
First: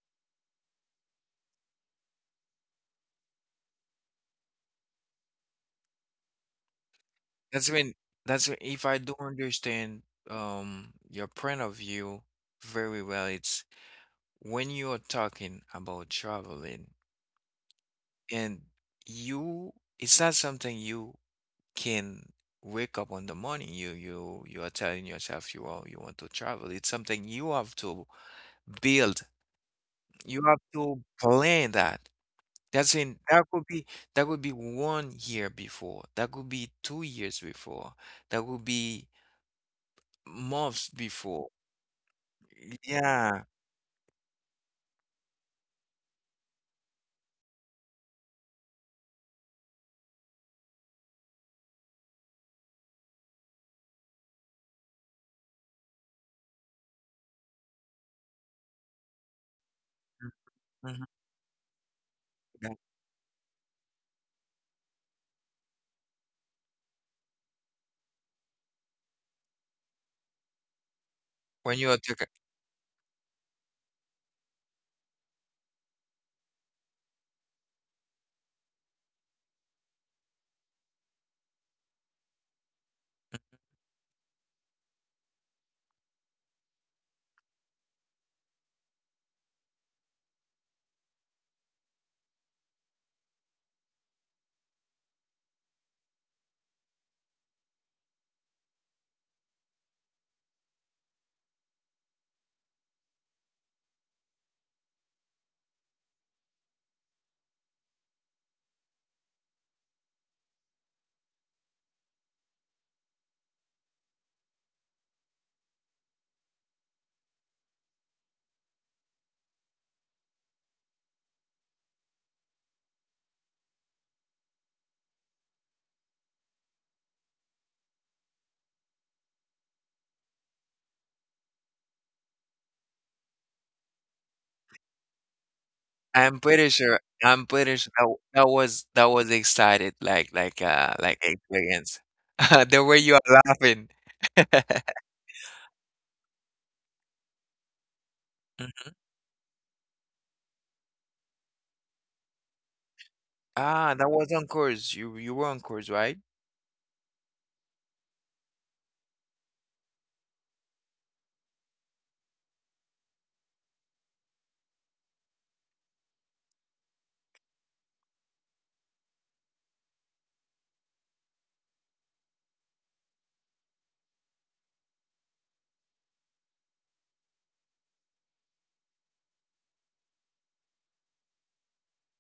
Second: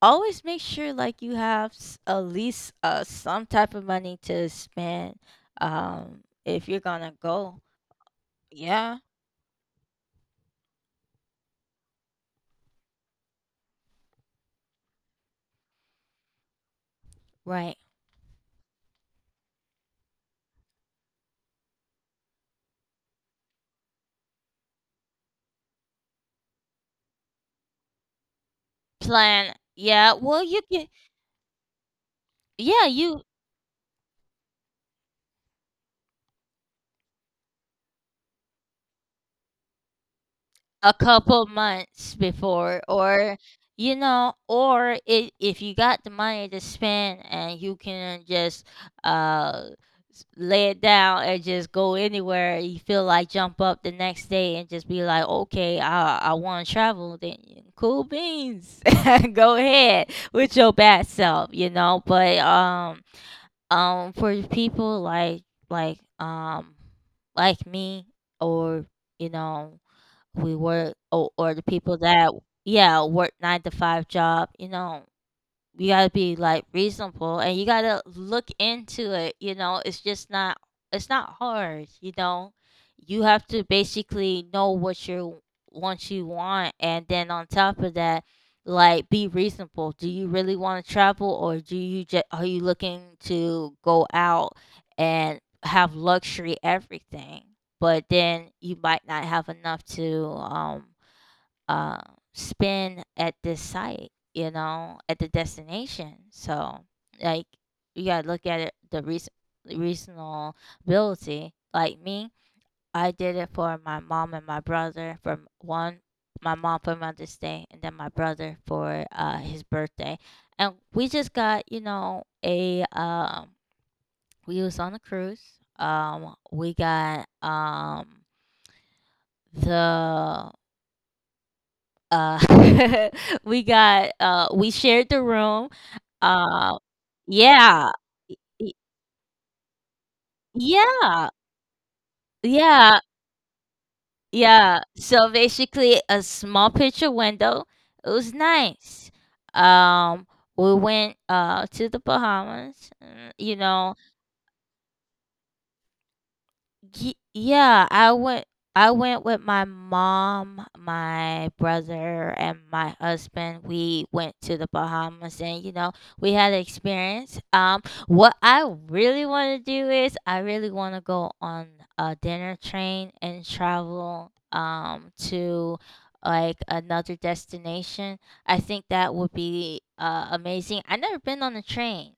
always make sure like you have at least some type of money to spend. If you're gonna go, That's when that's when, if I yeah, do understand your point of view very well, it's when you are talking about traveling. right. And you, it's not something you can wake up on the morning. You are telling yourself you want to travel. It's something you have to build. Plan, yeah. Well, You you have can. to plan that. Yeah, That's in you that could be 1 year before. That could be 2 years before. That could be months a couple before. months before or Yeah. you know or if you got the money to spend and you can just uh lay it down and just go anywhere you feel like jump up the next day and just be like okay I want to travel then you- cool beans go ahead with your Mhm. bad self you know but That- for people like like um me or you know we work or the When you are. people that yeah work nine to five job you know you gotta be like reasonable and you gotta look into it you know it's not hard you know you have to basically know what you want and then on top of that like be reasonable do you really want to travel or do you just are you looking to go out and have luxury everything but then you might not have enough to uh, spend at this site, you know, at the destination. So, like, you gotta look at it the reason reasonability. Like me, I did it for my mom and my brother. For one, my mom for Mother's Day, and then my brother for his birthday. And we just got, you know, a we was on a cruise. We got the Uh, we shared the room. I'm pretty Uh, sure yeah, that w y- that was excited, like yeah, experience. The way yeah, you are laughing. yeah. So basically, a small picture window. It was Mhm. nice. Um, we went to the Bahamas. Ah, that was on course. You were on course, right? Ye yeah, I went with my mom, my brother, and my husband. We went to the Bahamas and we had an experience. What I really want to do is I really want to go on a dinner train and travel to like another destination. I think that would be amazing. I never been on a train,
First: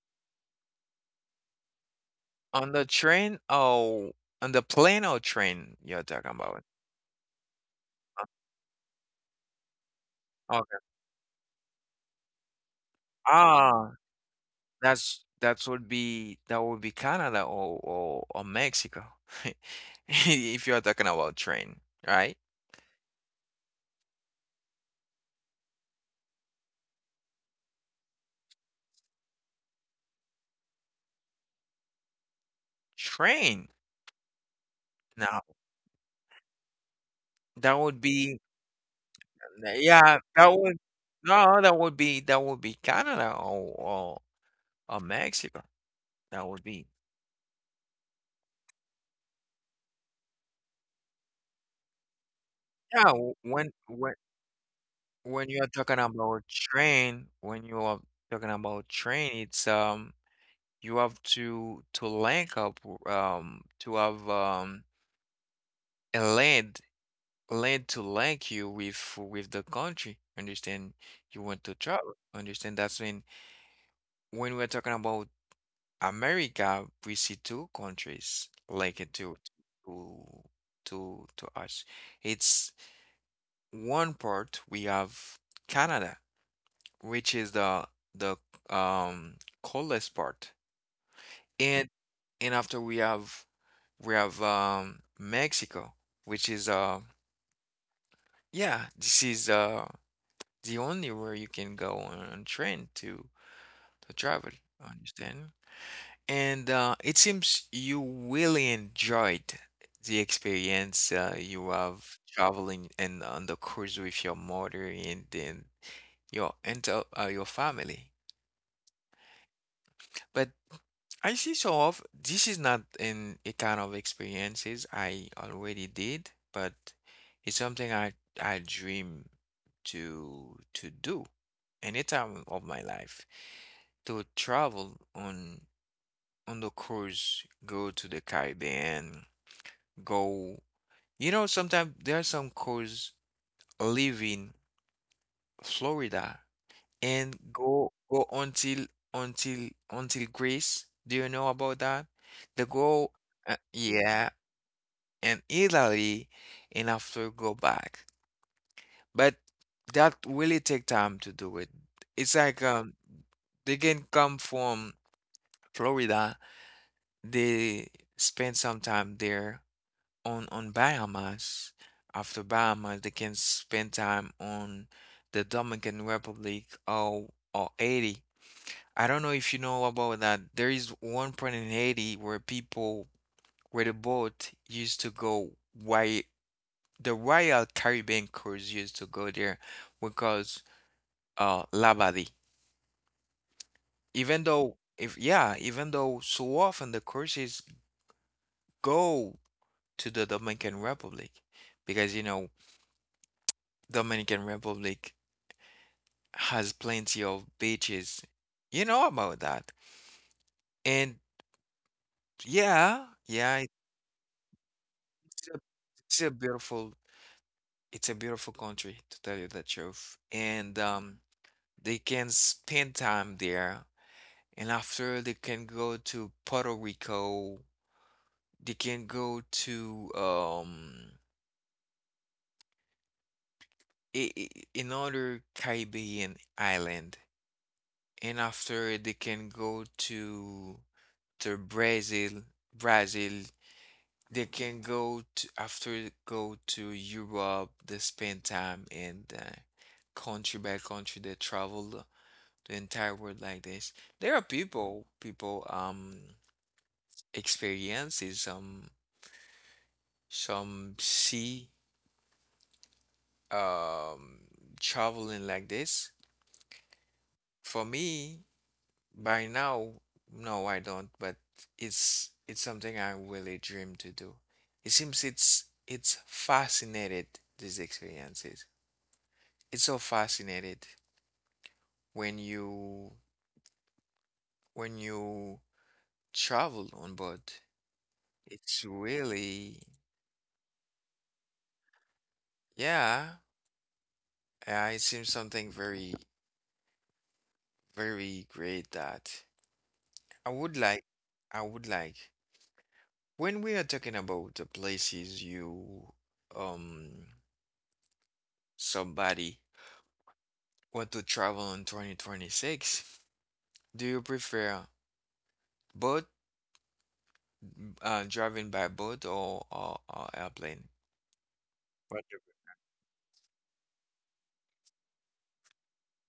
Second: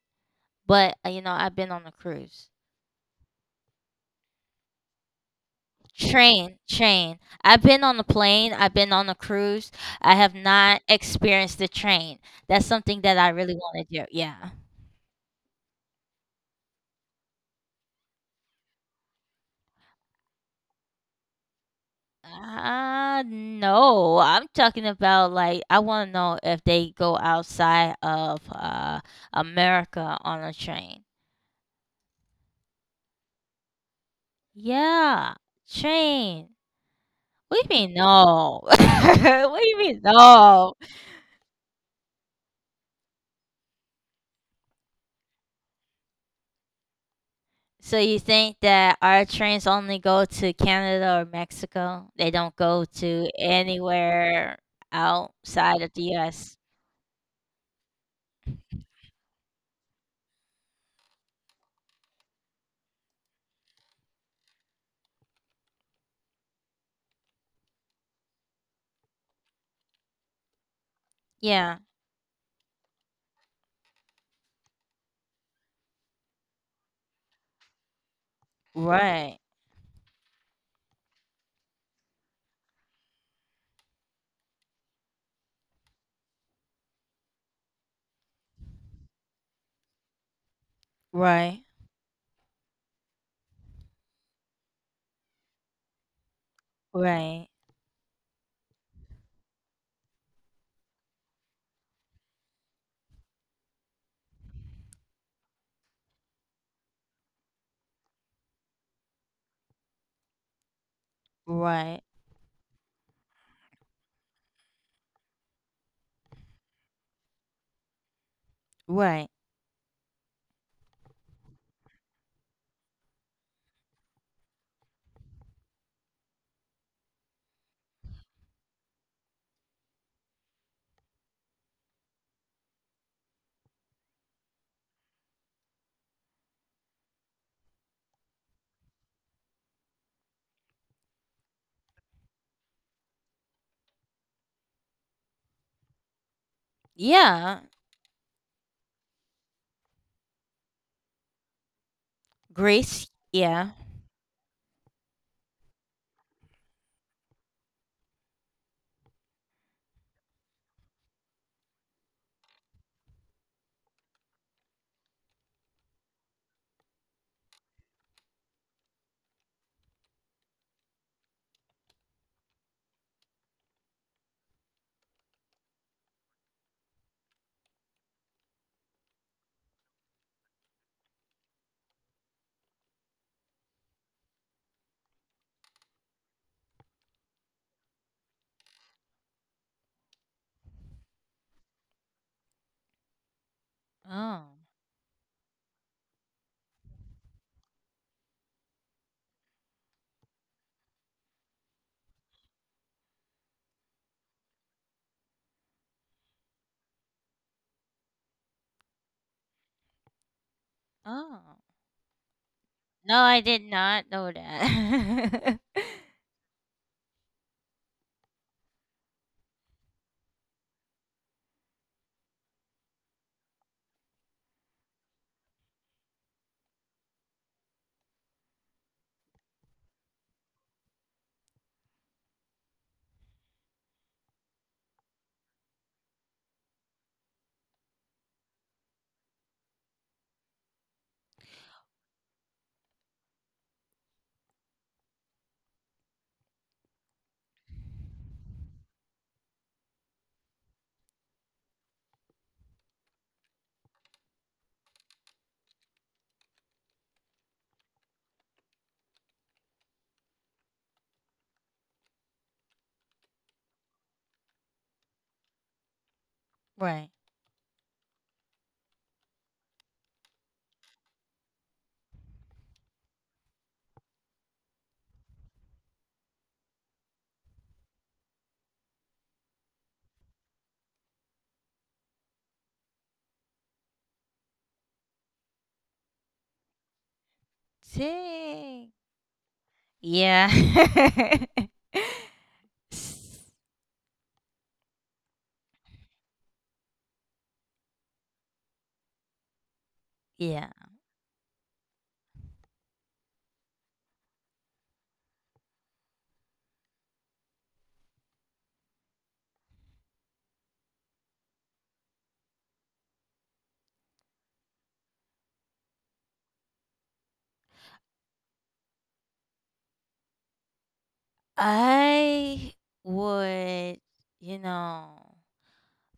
but I've been on a cruise. On the train? Oh, on the plane or train you're talking Train, about? train. I've been on a plane, I've been on a cruise. I have Okay. not experienced the train. That's something that I really want Ah, to do. Yeah. that's that would be Canada or or Mexico. If you're talking about train, right? No, I'm talking about like I want to know if they go outside of America on a train. Train. Yeah, Now, train. What that do you mean would be no? What do you mean yeah, that would no? no, that would be Canada or or Mexico. That would be So you think that our trains only go to Canada or Mexico? They don't go yeah, to w anywhere when you are outside of talking the about US. train, when you are talking about train, it's, you have to link up, to have, a land to link you with the country, understand? You want to Yeah. travel, understand? That's when we're talking about America, we see two countries like it Right. to to us. It's one part. We have Canada, which is the um coldest part, Right. and after we have Mexico, which is Right. yeah, this is the only where you can go on train to travel. Understand? And it seems you really enjoyed the experience you Right. have traveling and on the cruise with your mother and then your, and your family. Right. But I see so of this is not an a kind of experiences I already did, but it's something I dream to do any time of my life, to travel on the cruise, go to the Caribbean, go. You know, sometimes there are some cars leaving Florida and Yeah. go until Greece. Do you know about that? They Greece. go, Yeah. yeah, and Italy, and after go back. But that really take time to do it. It's like they can come from Florida. They spend some time there on biomass. After biomass, they can spend time on the Dominican Republic or Haiti. I don't know if you know about that. There is one point in Haiti where people where the boat used to go, why the Royal Caribbean crews used to go there because Labadie. Even Oh. though if yeah, even though so often the courses go to the Dominican Republic, because you know Dominican Republic has plenty of beaches. You know about that. And Oh. yeah, No, I yeah, did not know it's a, that. it's a beautiful, it's a beautiful country, to tell you the truth. And they can spend time there. And after they can go to Puerto Rico, they can go to another Caribbean island. And after they can go to Brazil, Brazil. They can go to after go to Europe, they spend time in the country by country, they travel the entire world like this. There are people, people experiences some see um traveling like this. Right. For me, by now, no, I don't, but it's something I really dream to do. It seems it's fascinated, these experiences. It's so fascinated when you when you travel on board. It's Dang. really Yeah. yeah, S- it seems something very very great that I would yeah. like I would like. When we are talking about the places you um somebody want to travel in 2026, do you prefer boat, uh, driving by boat or or airplane? What do-. I would, you know.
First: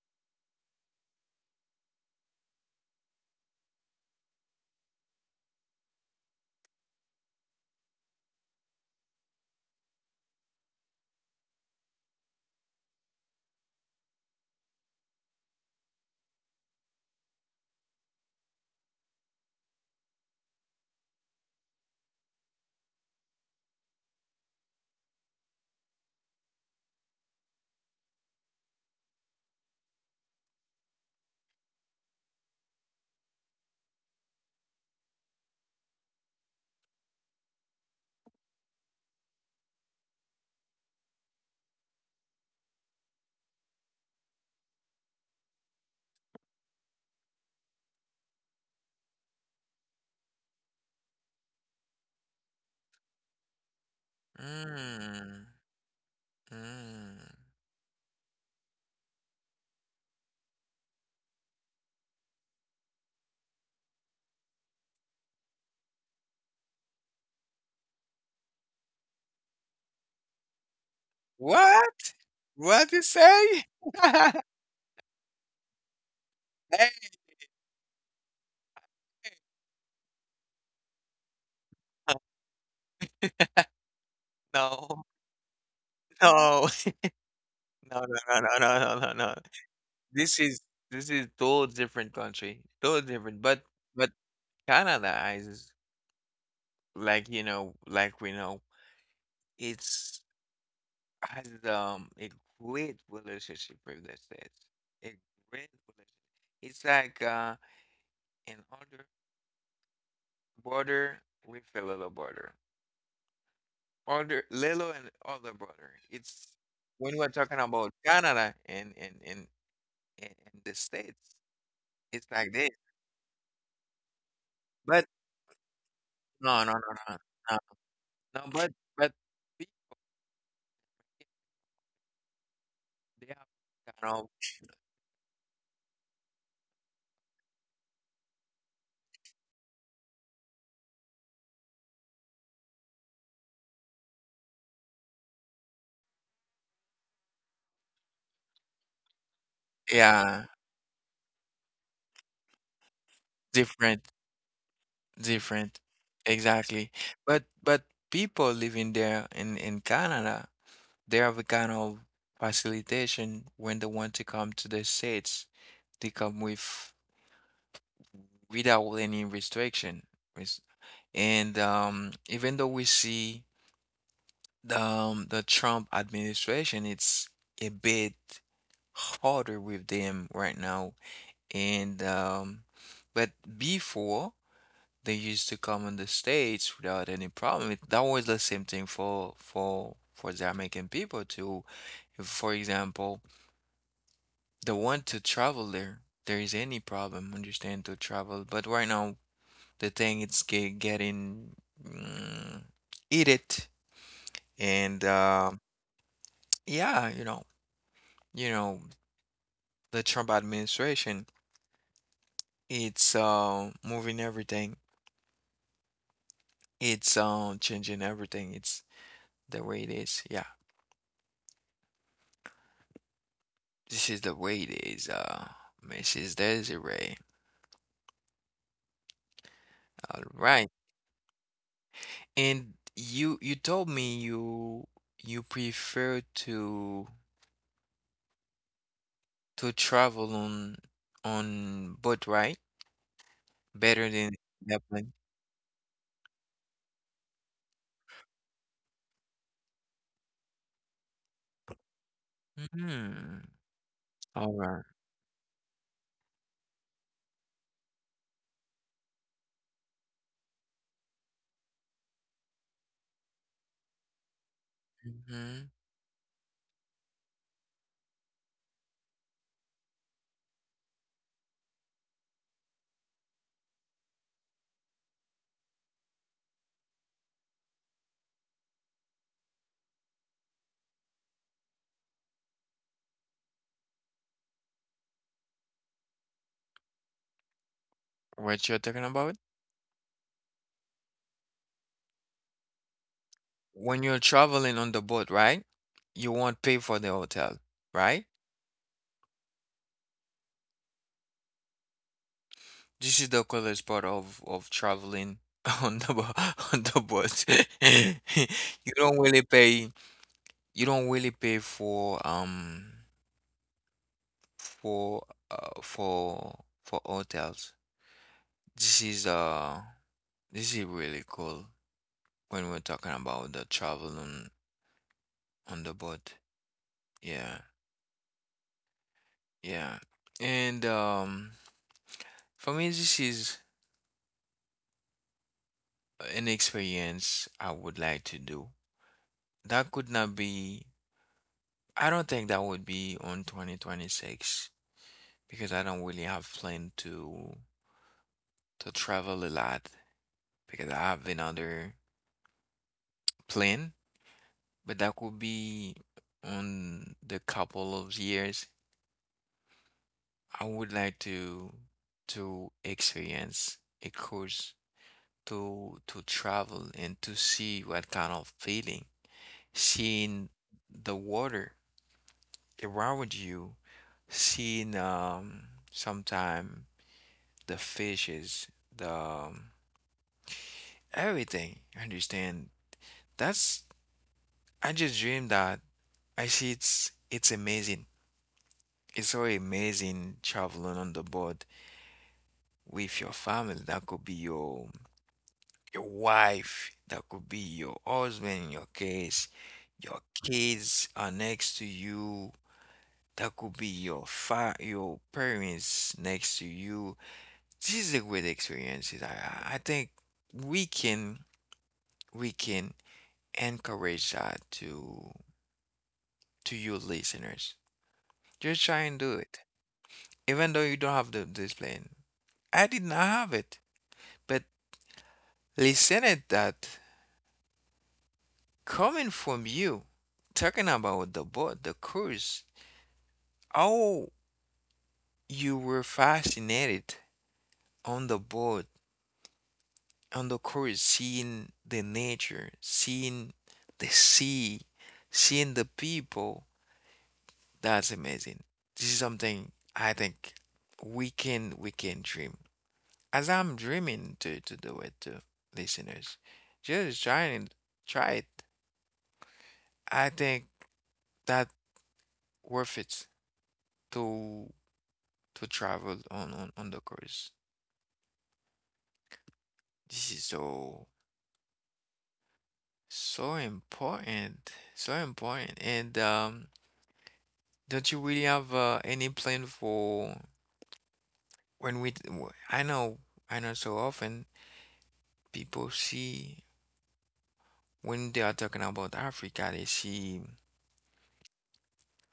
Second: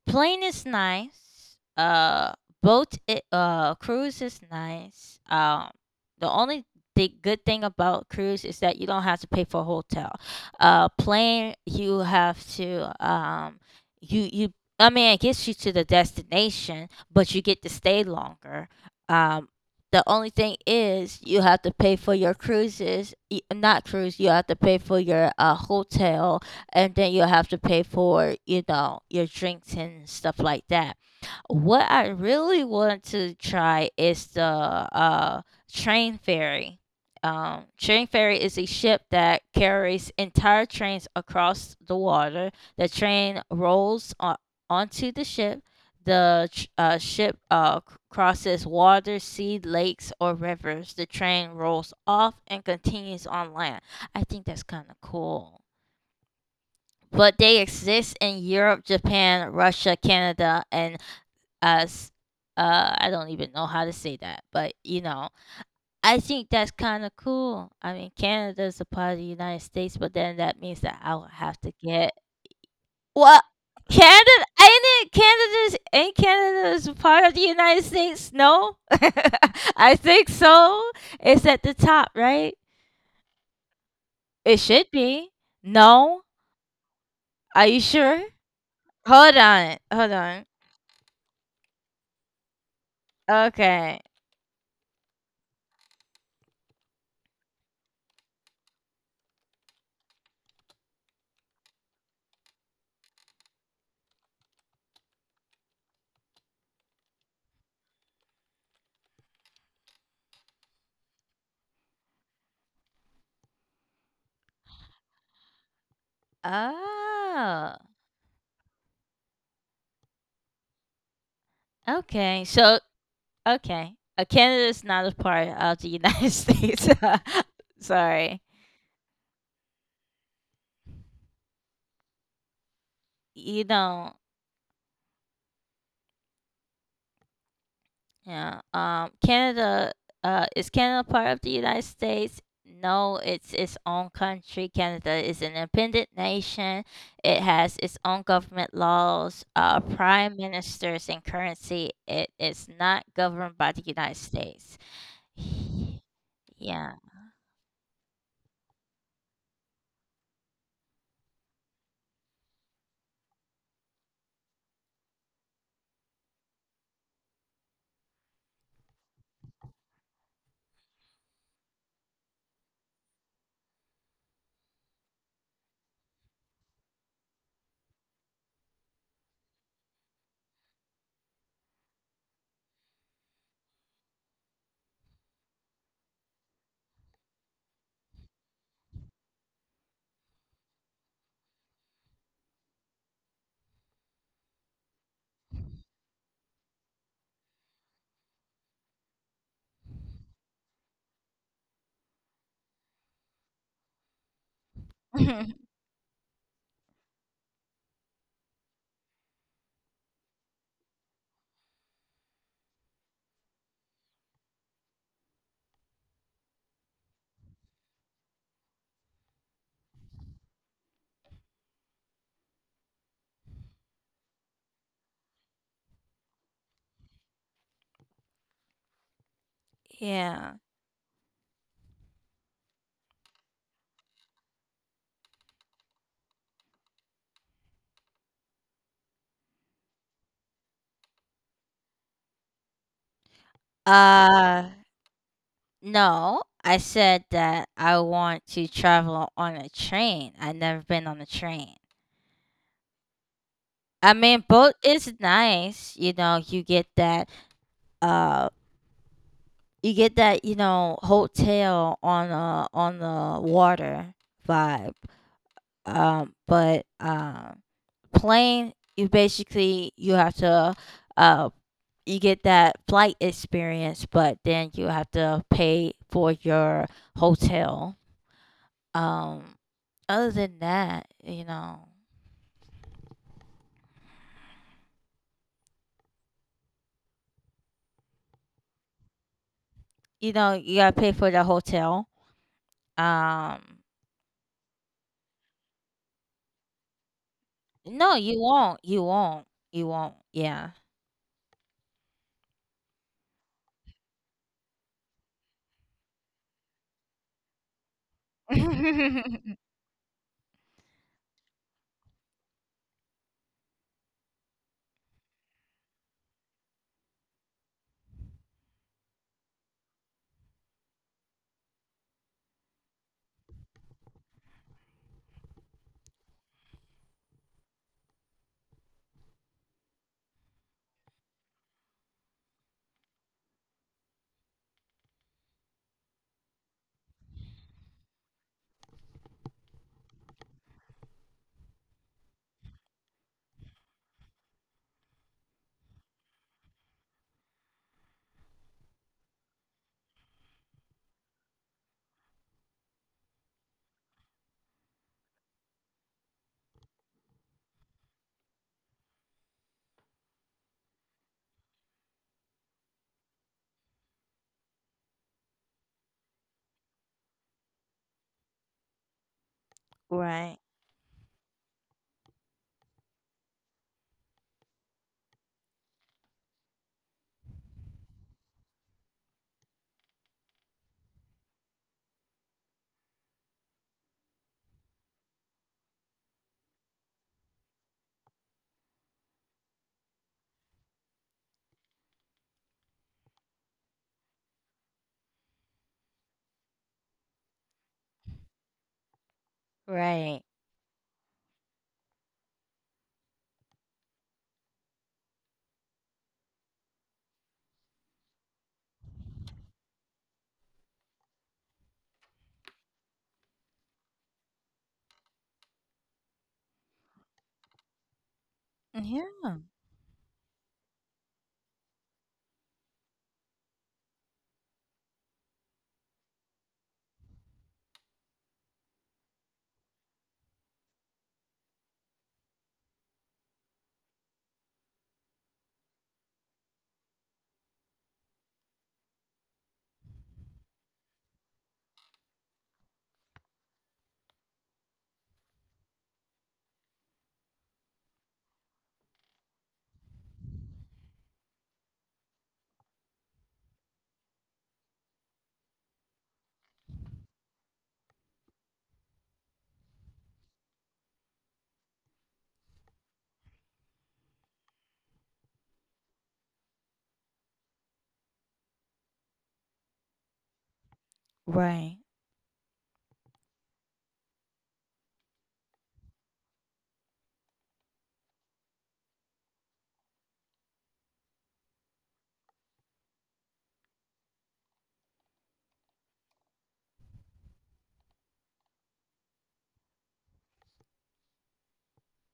Plane is nice. Boat, I cruise is nice. The only the good thing about cruise is that you don't have to pay for a hotel. Plane, you have to you. I mean, it gets you to the destination, but you get to stay longer. Um, the only thing is you have to pay for your cruises, not cruise. You have to pay for your hotel, and then you'll have to pay for your drinks and stuff like that. What I really want to try is the train ferry. Train ferry is a ship that carries entire trains across the water. The train rolls onto the ship. The ship crosses water, sea, lakes, or rivers. The train rolls off and continues on land. I think that's kind of Mm. cool, but Mm. they exist in Europe, Japan, Russia, Canada, and us. I don't even know how to say that, but I think that's kind of cool. I mean, Canada's a part of the United States, but then that means that I will have to get. What? What you Well, say? Canada ain't it? Canada's ain't Canada's a Hey, part of the United States? No. I think so. It's at the top, right? It should no, be. No, no, are you no, no, sure? no, no, no, no, no. no. Hold on, hold This on. is total different country, total different. Okay. But Canada is, like you know, like we know, it's has a great relationship with the States. A great relationship. It's like an other border with a little border. Other Lelo and other brother. It's when we're talking Oh, about Canada and the States, it's okay. like this. So, okay. Canada is not But a part of the United no, no, no, States. no, no, no. Sorry. no, But but we- they You have kind don't. of Yeah. Is Canada part of the United States? No, it's its own country. Canada is an independent nation. It has its own government laws, prime yeah ministers, and currency. It is not governed by the different United States. different exactly. Yeah. But people living there in Canada, they have a kind of facilitation when they want to come to the States. They come with without any restriction. Res- And even though we see the Trump administration, it's a bit harder with them right now. And but before, they used to come in the States without any problem. It, that was the same thing for the American people too. If, for example, they want to travel there. There is any problem, understand, to travel. But right now, the thing it's getting mm, eat it, and yeah, you know, you know, the Trump administration, it's moving everything, it's changing everything. It's the way it is. Yeah, this is the way it is. Mrs. Desiree. All Yeah. right, and you told me you prefer to travel on boat, right? Better than Uh, airplane. no. I said that I want to travel on a train. I've never been on a train. Mm. I mean, All boat right. is nice. You know, you get that. Uh, you get that. You know, hotel on the water vibe. Mhm. But plane, you basically, you have to. Uh, you get that flight experience, but then you have to pay for your hotel. Um, Other than that, What you're talking about? You gotta pay for the hotel. Um, When you're traveling on the boat, right? You won't pay for the hotel, no, right? you won't. You won't. You won't. Yeah. This is the coolest part of traveling on the bo- on the boat. You don't really pay. You don't really pay for hotels. This is uh this is really cool when we're talking about the traveling on the boat. Yeah. Yeah. And for me, this is an experience I would like to do. That could not be, I don't think that would be on 2026 because I don't really have plan to travel a lot, because I have another plan, but that could be on the couple of years. I would like to experience a course, to travel and to see what kind of feeling, seeing Right. the water around you, seeing sometime the fishes, the everything. You understand? That's I just dream that. I see it's amazing. It's so amazing, traveling on the boat with your family. That could be your wife. That could be your husband in your case. Your Right. kids are next to you. That could be your fa your parents next to you. This is a great experience. I think we can we can encourage that to you listeners. Just try and Yeah. do it. Even though you don't have the discipline. I did not have it. But listening that, coming from you, talking about the boat, the cruise, how you were fascinated on the boat on the course, seeing the nature, seeing the sea, seeing the people, that's amazing. This is something I think we can dream. As I'm dreaming to do it, to listeners, just try and try it. I think that worth it to travel on on the cruise. This is so Right. so important, so important, and um, don't you really have any plan for when we? W- I know, I know. So often people see when they are talking about Africa, they see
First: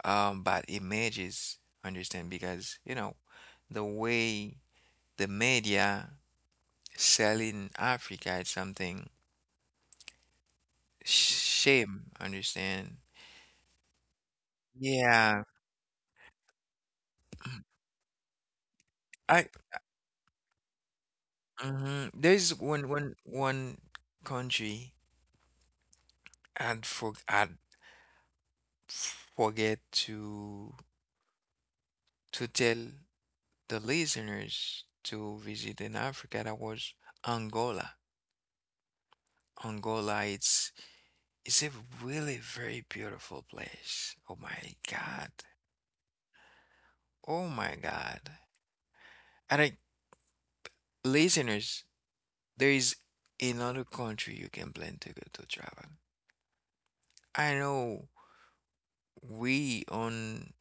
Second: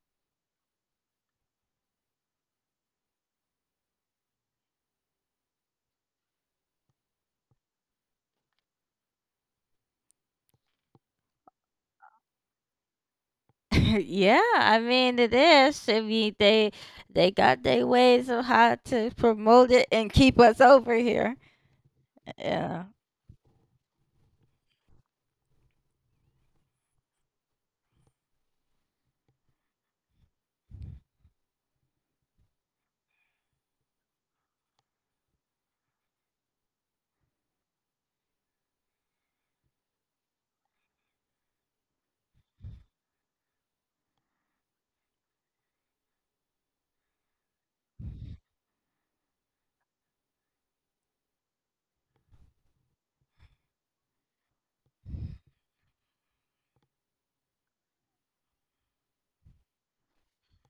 bad images. Understand? Because you know the way the media selling Africa is something shame. Understand? Yeah. I mean, it Yeah. is. I mean, they got their ways of how to I promote it and keep us over here. mhm. There's Yeah. One country I'd forget to. To tell the listeners to visit in Africa, that was Angola. Angola, it's a really very beautiful place. Oh my God. Oh my God. And I, listeners, there is another country you can plan to go to travel. I know we on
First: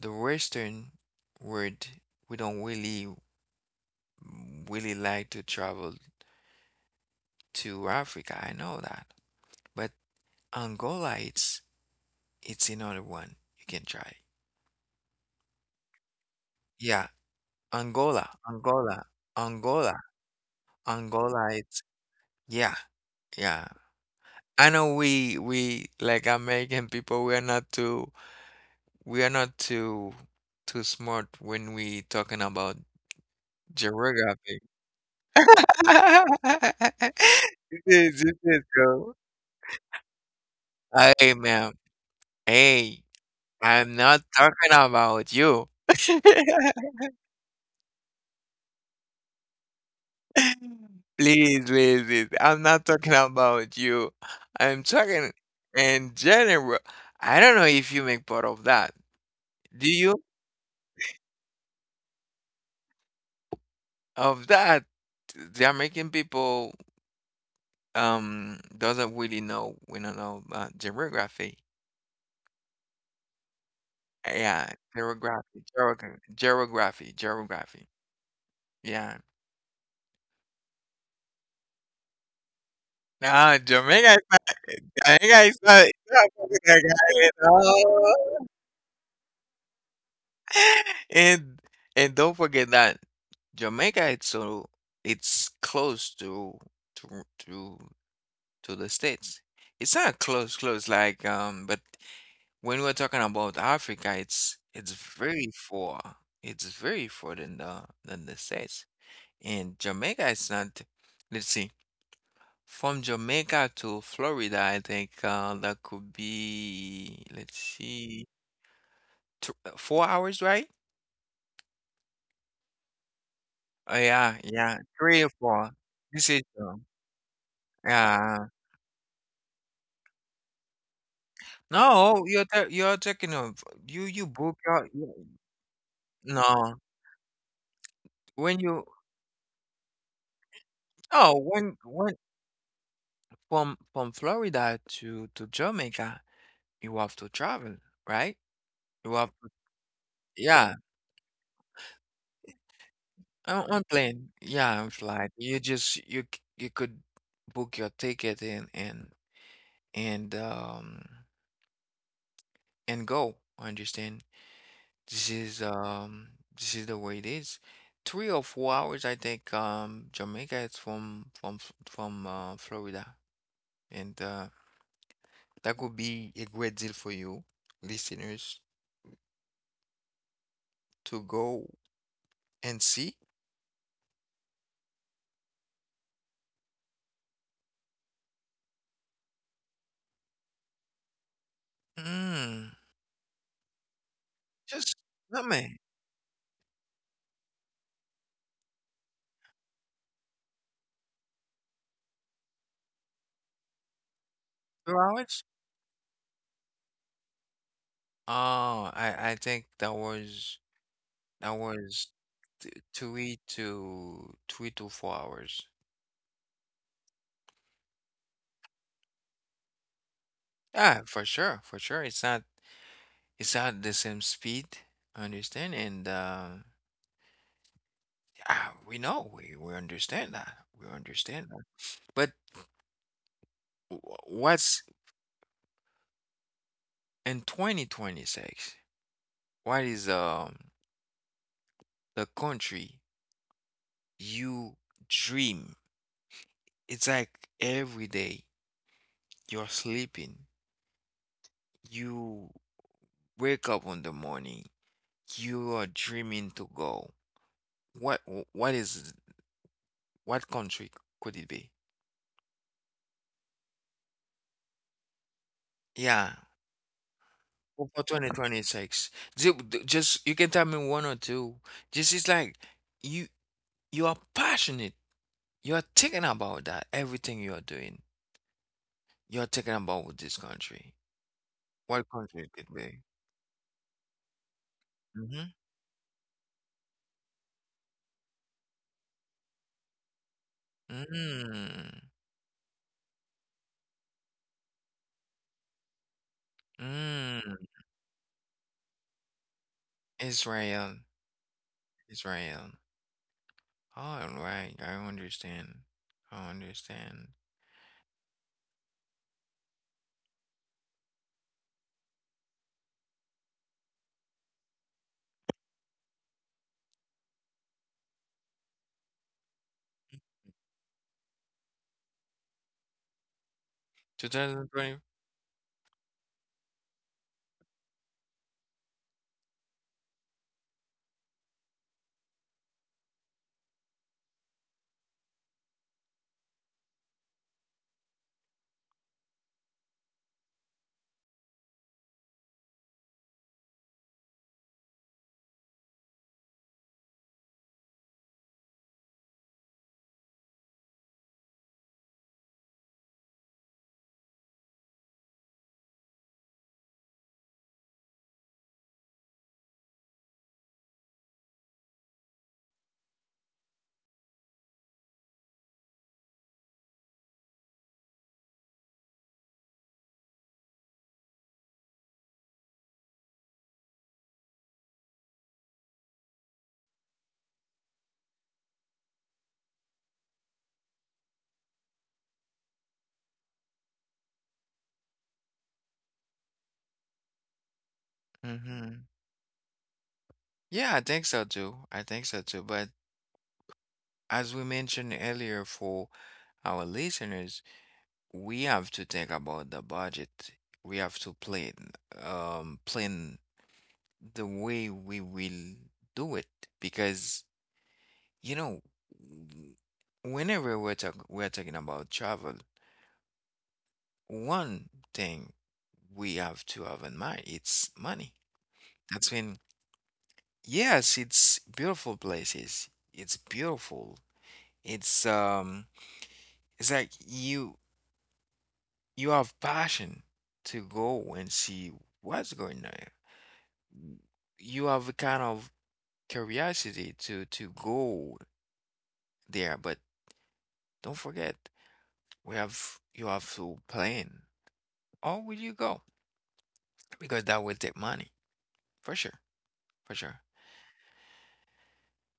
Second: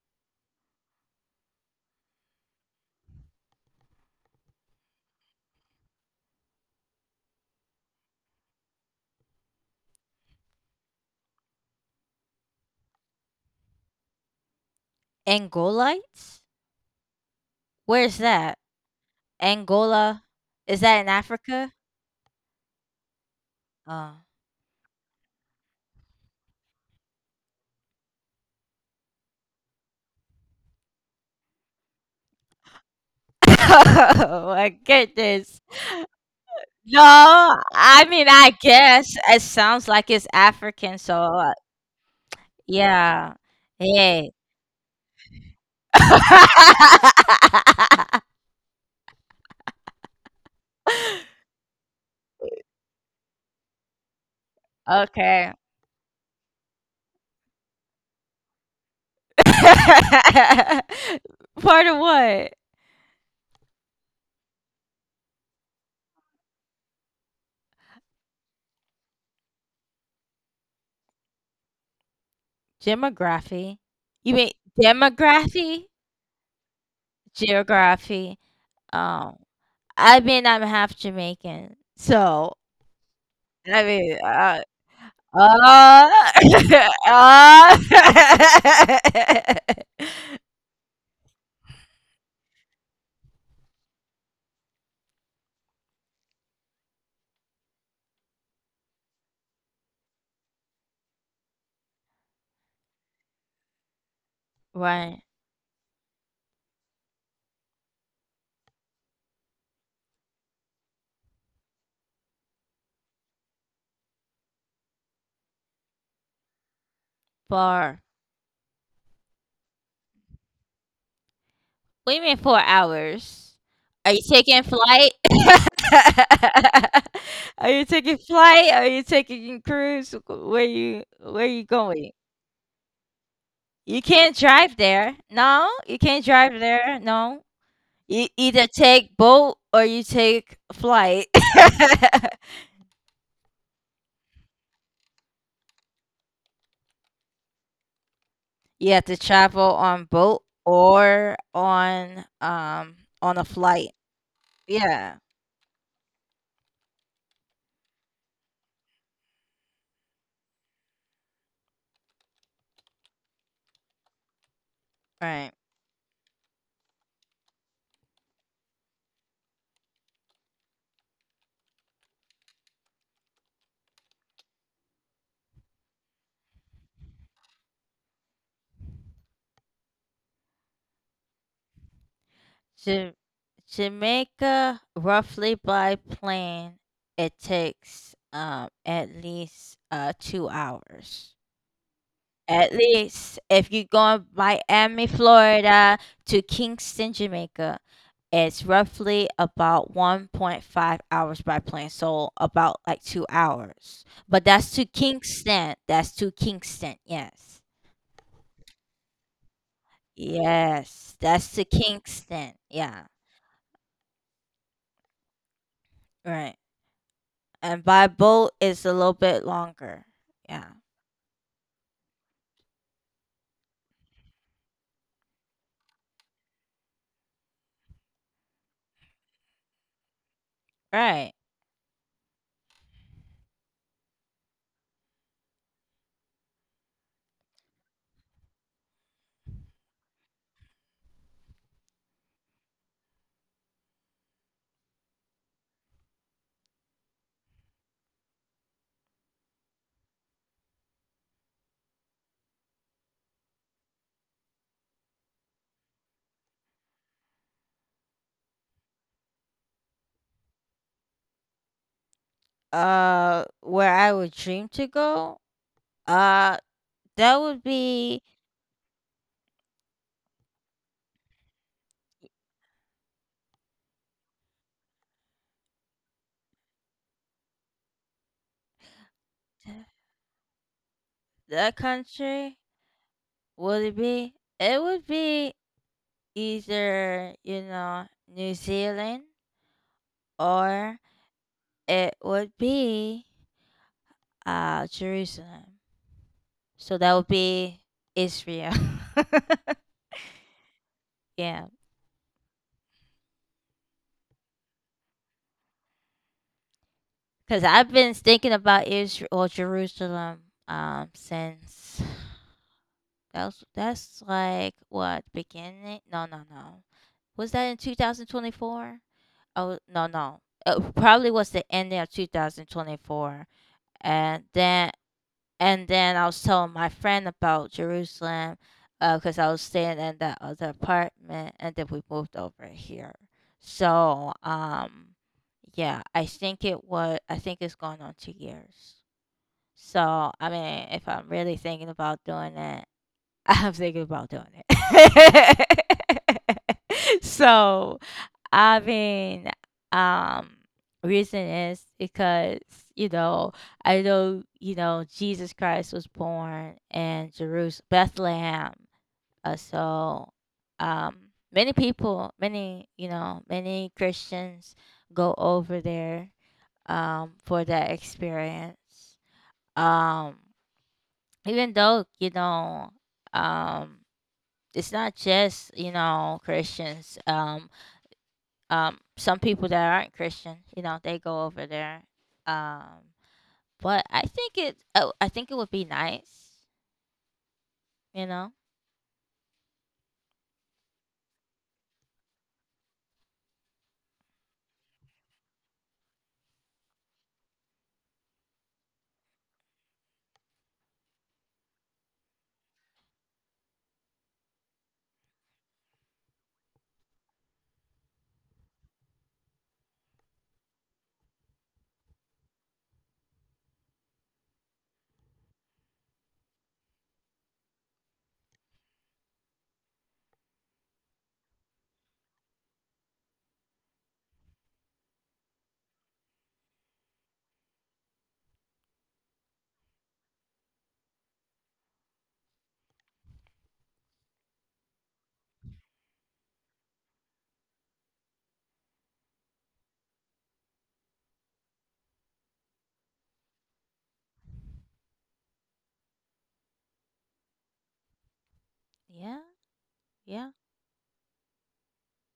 the Western world, we don't really like to travel to Africa. I know that. But Angola, it's another one you can try. Angolites? Yeah, Where's Angola, that? Angola, Angola, Angola? Is that in Angola. Africa? It's yeah, yeah. Oh. I know we like American people. We are not too we are not too too smart when we talking about geography. Oh my goodness. No, I mean, this I is cool. guess it sounds like it's African, so Hey man, hey, yeah. I'm not Hey. talking about you. Please, please, please. I'm not talking about you. I'm talking Okay. in general. I don't know if you make part of that. Do you? Part of what? Of that, the American people doesn't really know. We don't know geography. Demography. You mean Yeah, geography, demography? geography, geography, geography. Geography. Yeah. Um, I mean, I'm half Jamaican, so Now I mean, Jamaica is not, uh, it's not Africa, guys. uh, And and don't forget that Jamaica it's close to to to to the States. It's not close close like um, but when we're talking about Africa it's right. very far. It's very far than the States. And Jamaica is not, let's see, from Jamaica to Florida I think that could be, let's Bar. see, tw- 4 hours, right? What do mean 4 hours? Oh, Are you yeah, taking yeah, flight? 3 or 4. This decision. Are you taking Yeah. flight? Are you taking cruise? Where you going? No, you're talking of You you can't book drive your there. you No, you can't drive no, there. No. You when either you take boat or you take flight. oh, when from Florida to Jamaica, you have to travel, right? You have You to have to, travel on boat yeah, or on a on flight. plane, yeah, on Yeah. flight. You just you could book your ticket and and um and go, understand? This Right. is um this is the way it is. 3 or 4 hours, I think. Jamaica is from Florida, and that could be a great deal for you, listeners, to go and Ja see. Jamaica, roughly by plane, it takes, at least, 2 hours. Mm, At least if you're going just Miami, not me. Florida to Kingston, Jamaica, it's roughly about 1.5 hours by plane, so about, like, 2 hours. But that's to 2 hours? Kingston. That's to Kingston, yes. Oh, I think that was Yes, that that's to was Kingston, yeah, three to four hours. right. and by boat it's a little bit longer. Yeah. Yeah, for sure, for sure. It's not, it's at the same speed, understand. And yeah, we know we understand that. we Right. understand that but wh- what's in 2026, what is, the country you dream? It's like every day you're sleeping, you wake up in the morning, you are dreaming to go. What wh- what is what country could it be? Where I would dream to go? Yeah. Uh that would For be 2026, just, you can tell me one or two. This is like you you are passionate. You are thinking about that. Everything you are doing, you are thinking about with this country. that What country it country could be? would it be? It would Mm-hmm. be either, New Zealand or Mm, it would be Jerusalem. So that would mm. be Israel. Israel, Yeah. Israel. All right, I understand. I understand. Cause I've been thinking about Israel or Jerusalem since. That's like what, beginning? No, no, no. Was that in 2024? Oh, no, no. It probably was the ending of 2024. And then 2020. and then I was telling my friend about Jerusalem because I was staying in that other apartment and then we moved over here. So, yeah, I think it's going on 2 years. So, I mean, if I'm really thinking about doing it, I'm thinking about doing it. So, I have been. um, Reason is because, you know, I know, Jesus Christ was born in Jerusalem, Bethlehem. So, um, many people, many, many Christians go over there, for that experience. Um, Even though, um, it's not just Christians. Some people that aren't Christian, they go over there. Um, but I think it. Oh, I think it would be nice. You know. Mm-hmm. Yeah, I think so too. I think so too. But as we mentioned earlier, for our listeners, we have to think about the budget. We have to plan, plan the way we will do it, because, you know, w- whenever we're talk we're talking about travel, one thing we have to have in mind it's money. That's when, yes, it's beautiful places. It's beautiful. It's um, it's like you have passion to go and see what's going on. You have a kind of curiosity to go there, but don't forget, we have, you have to plan. Or will you go? Because that will take money for sure, Yeah. for sure. Yeah.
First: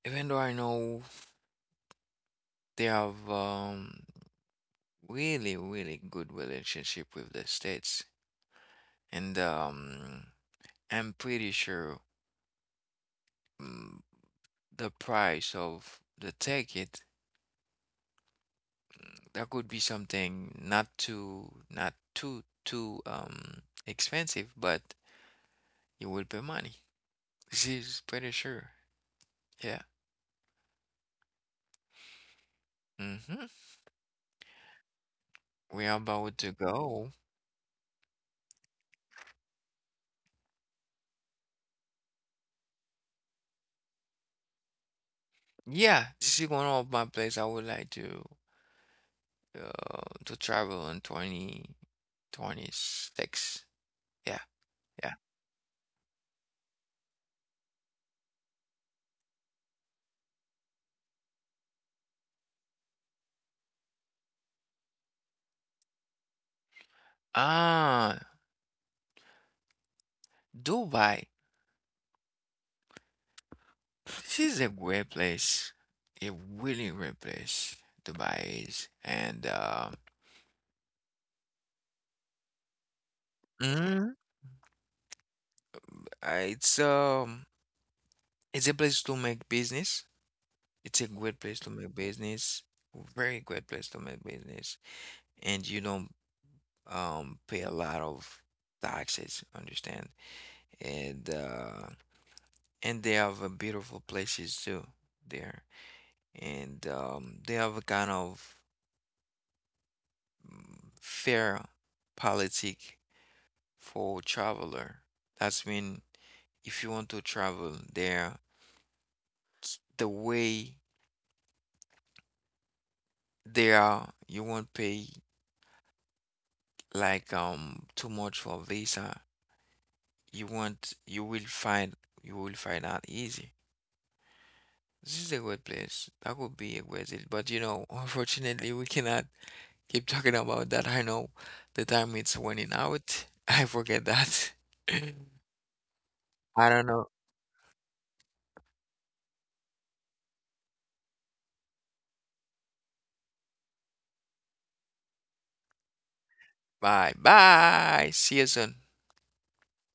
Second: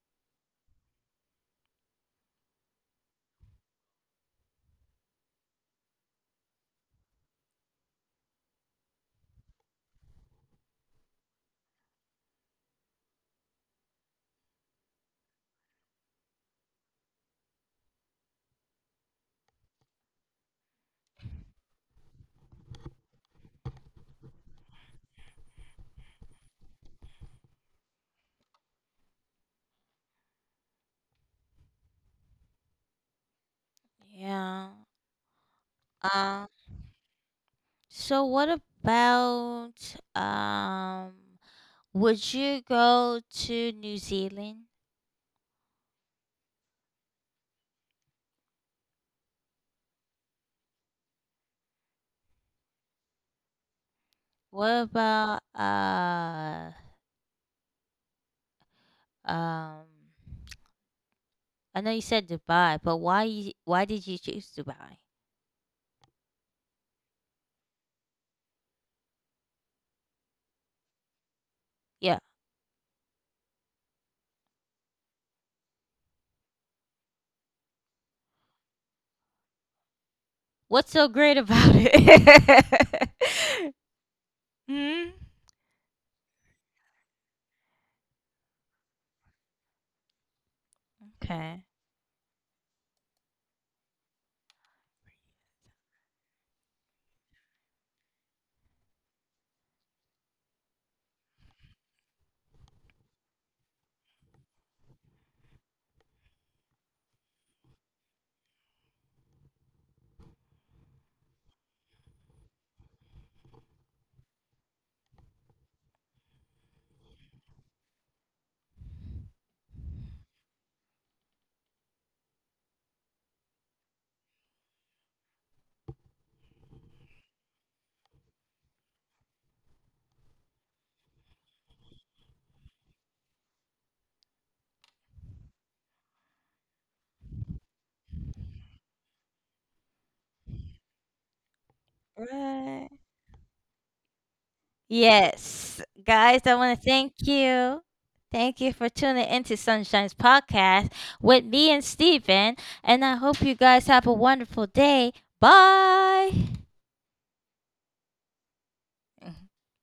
Even though I know they have, really really good relationship with the states, and I'm pretty sure, mm, the price of the ticket, that could be something not too, not too expensive, but you will pay money. This is pretty sure. Yeah. Mm-hmm. Yeah. We are about Um. to go. So what about um? Would you go to New Zealand? Yeah, this is one of my place I would like to travel in 2026. Yeah, What yeah. about uh um? I know you said Dubai, but why? Why did you choose Dubai? Ah, Dubai. Yeah, This is a great place. A really great place. Dubai is. And what's so great about it? mhm, Hmm? uh, it's um it's a place to make business. It's a great place Okay. to make business. Very great place to make business. And you don't, pay a lot of taxes, understand? And and they have a beautiful places too there. And they have a kind of, mm, fair politic for traveler. That's mean, if you want to travel there, the way there you won't pay like, too much for visa. You want, you will find, you will find out easy. This is a great place, that would be a great deal, but you know, unfortunately we cannot keep talking about that. I know the time it's running Right. out. I forget that. Yes. Guys, I I want to don't know. thank you. Thank you for tuning into Sunshine's podcast with me and Steven. And I hope you guys have a wonderful day. Bye. Bye bye, see you soon.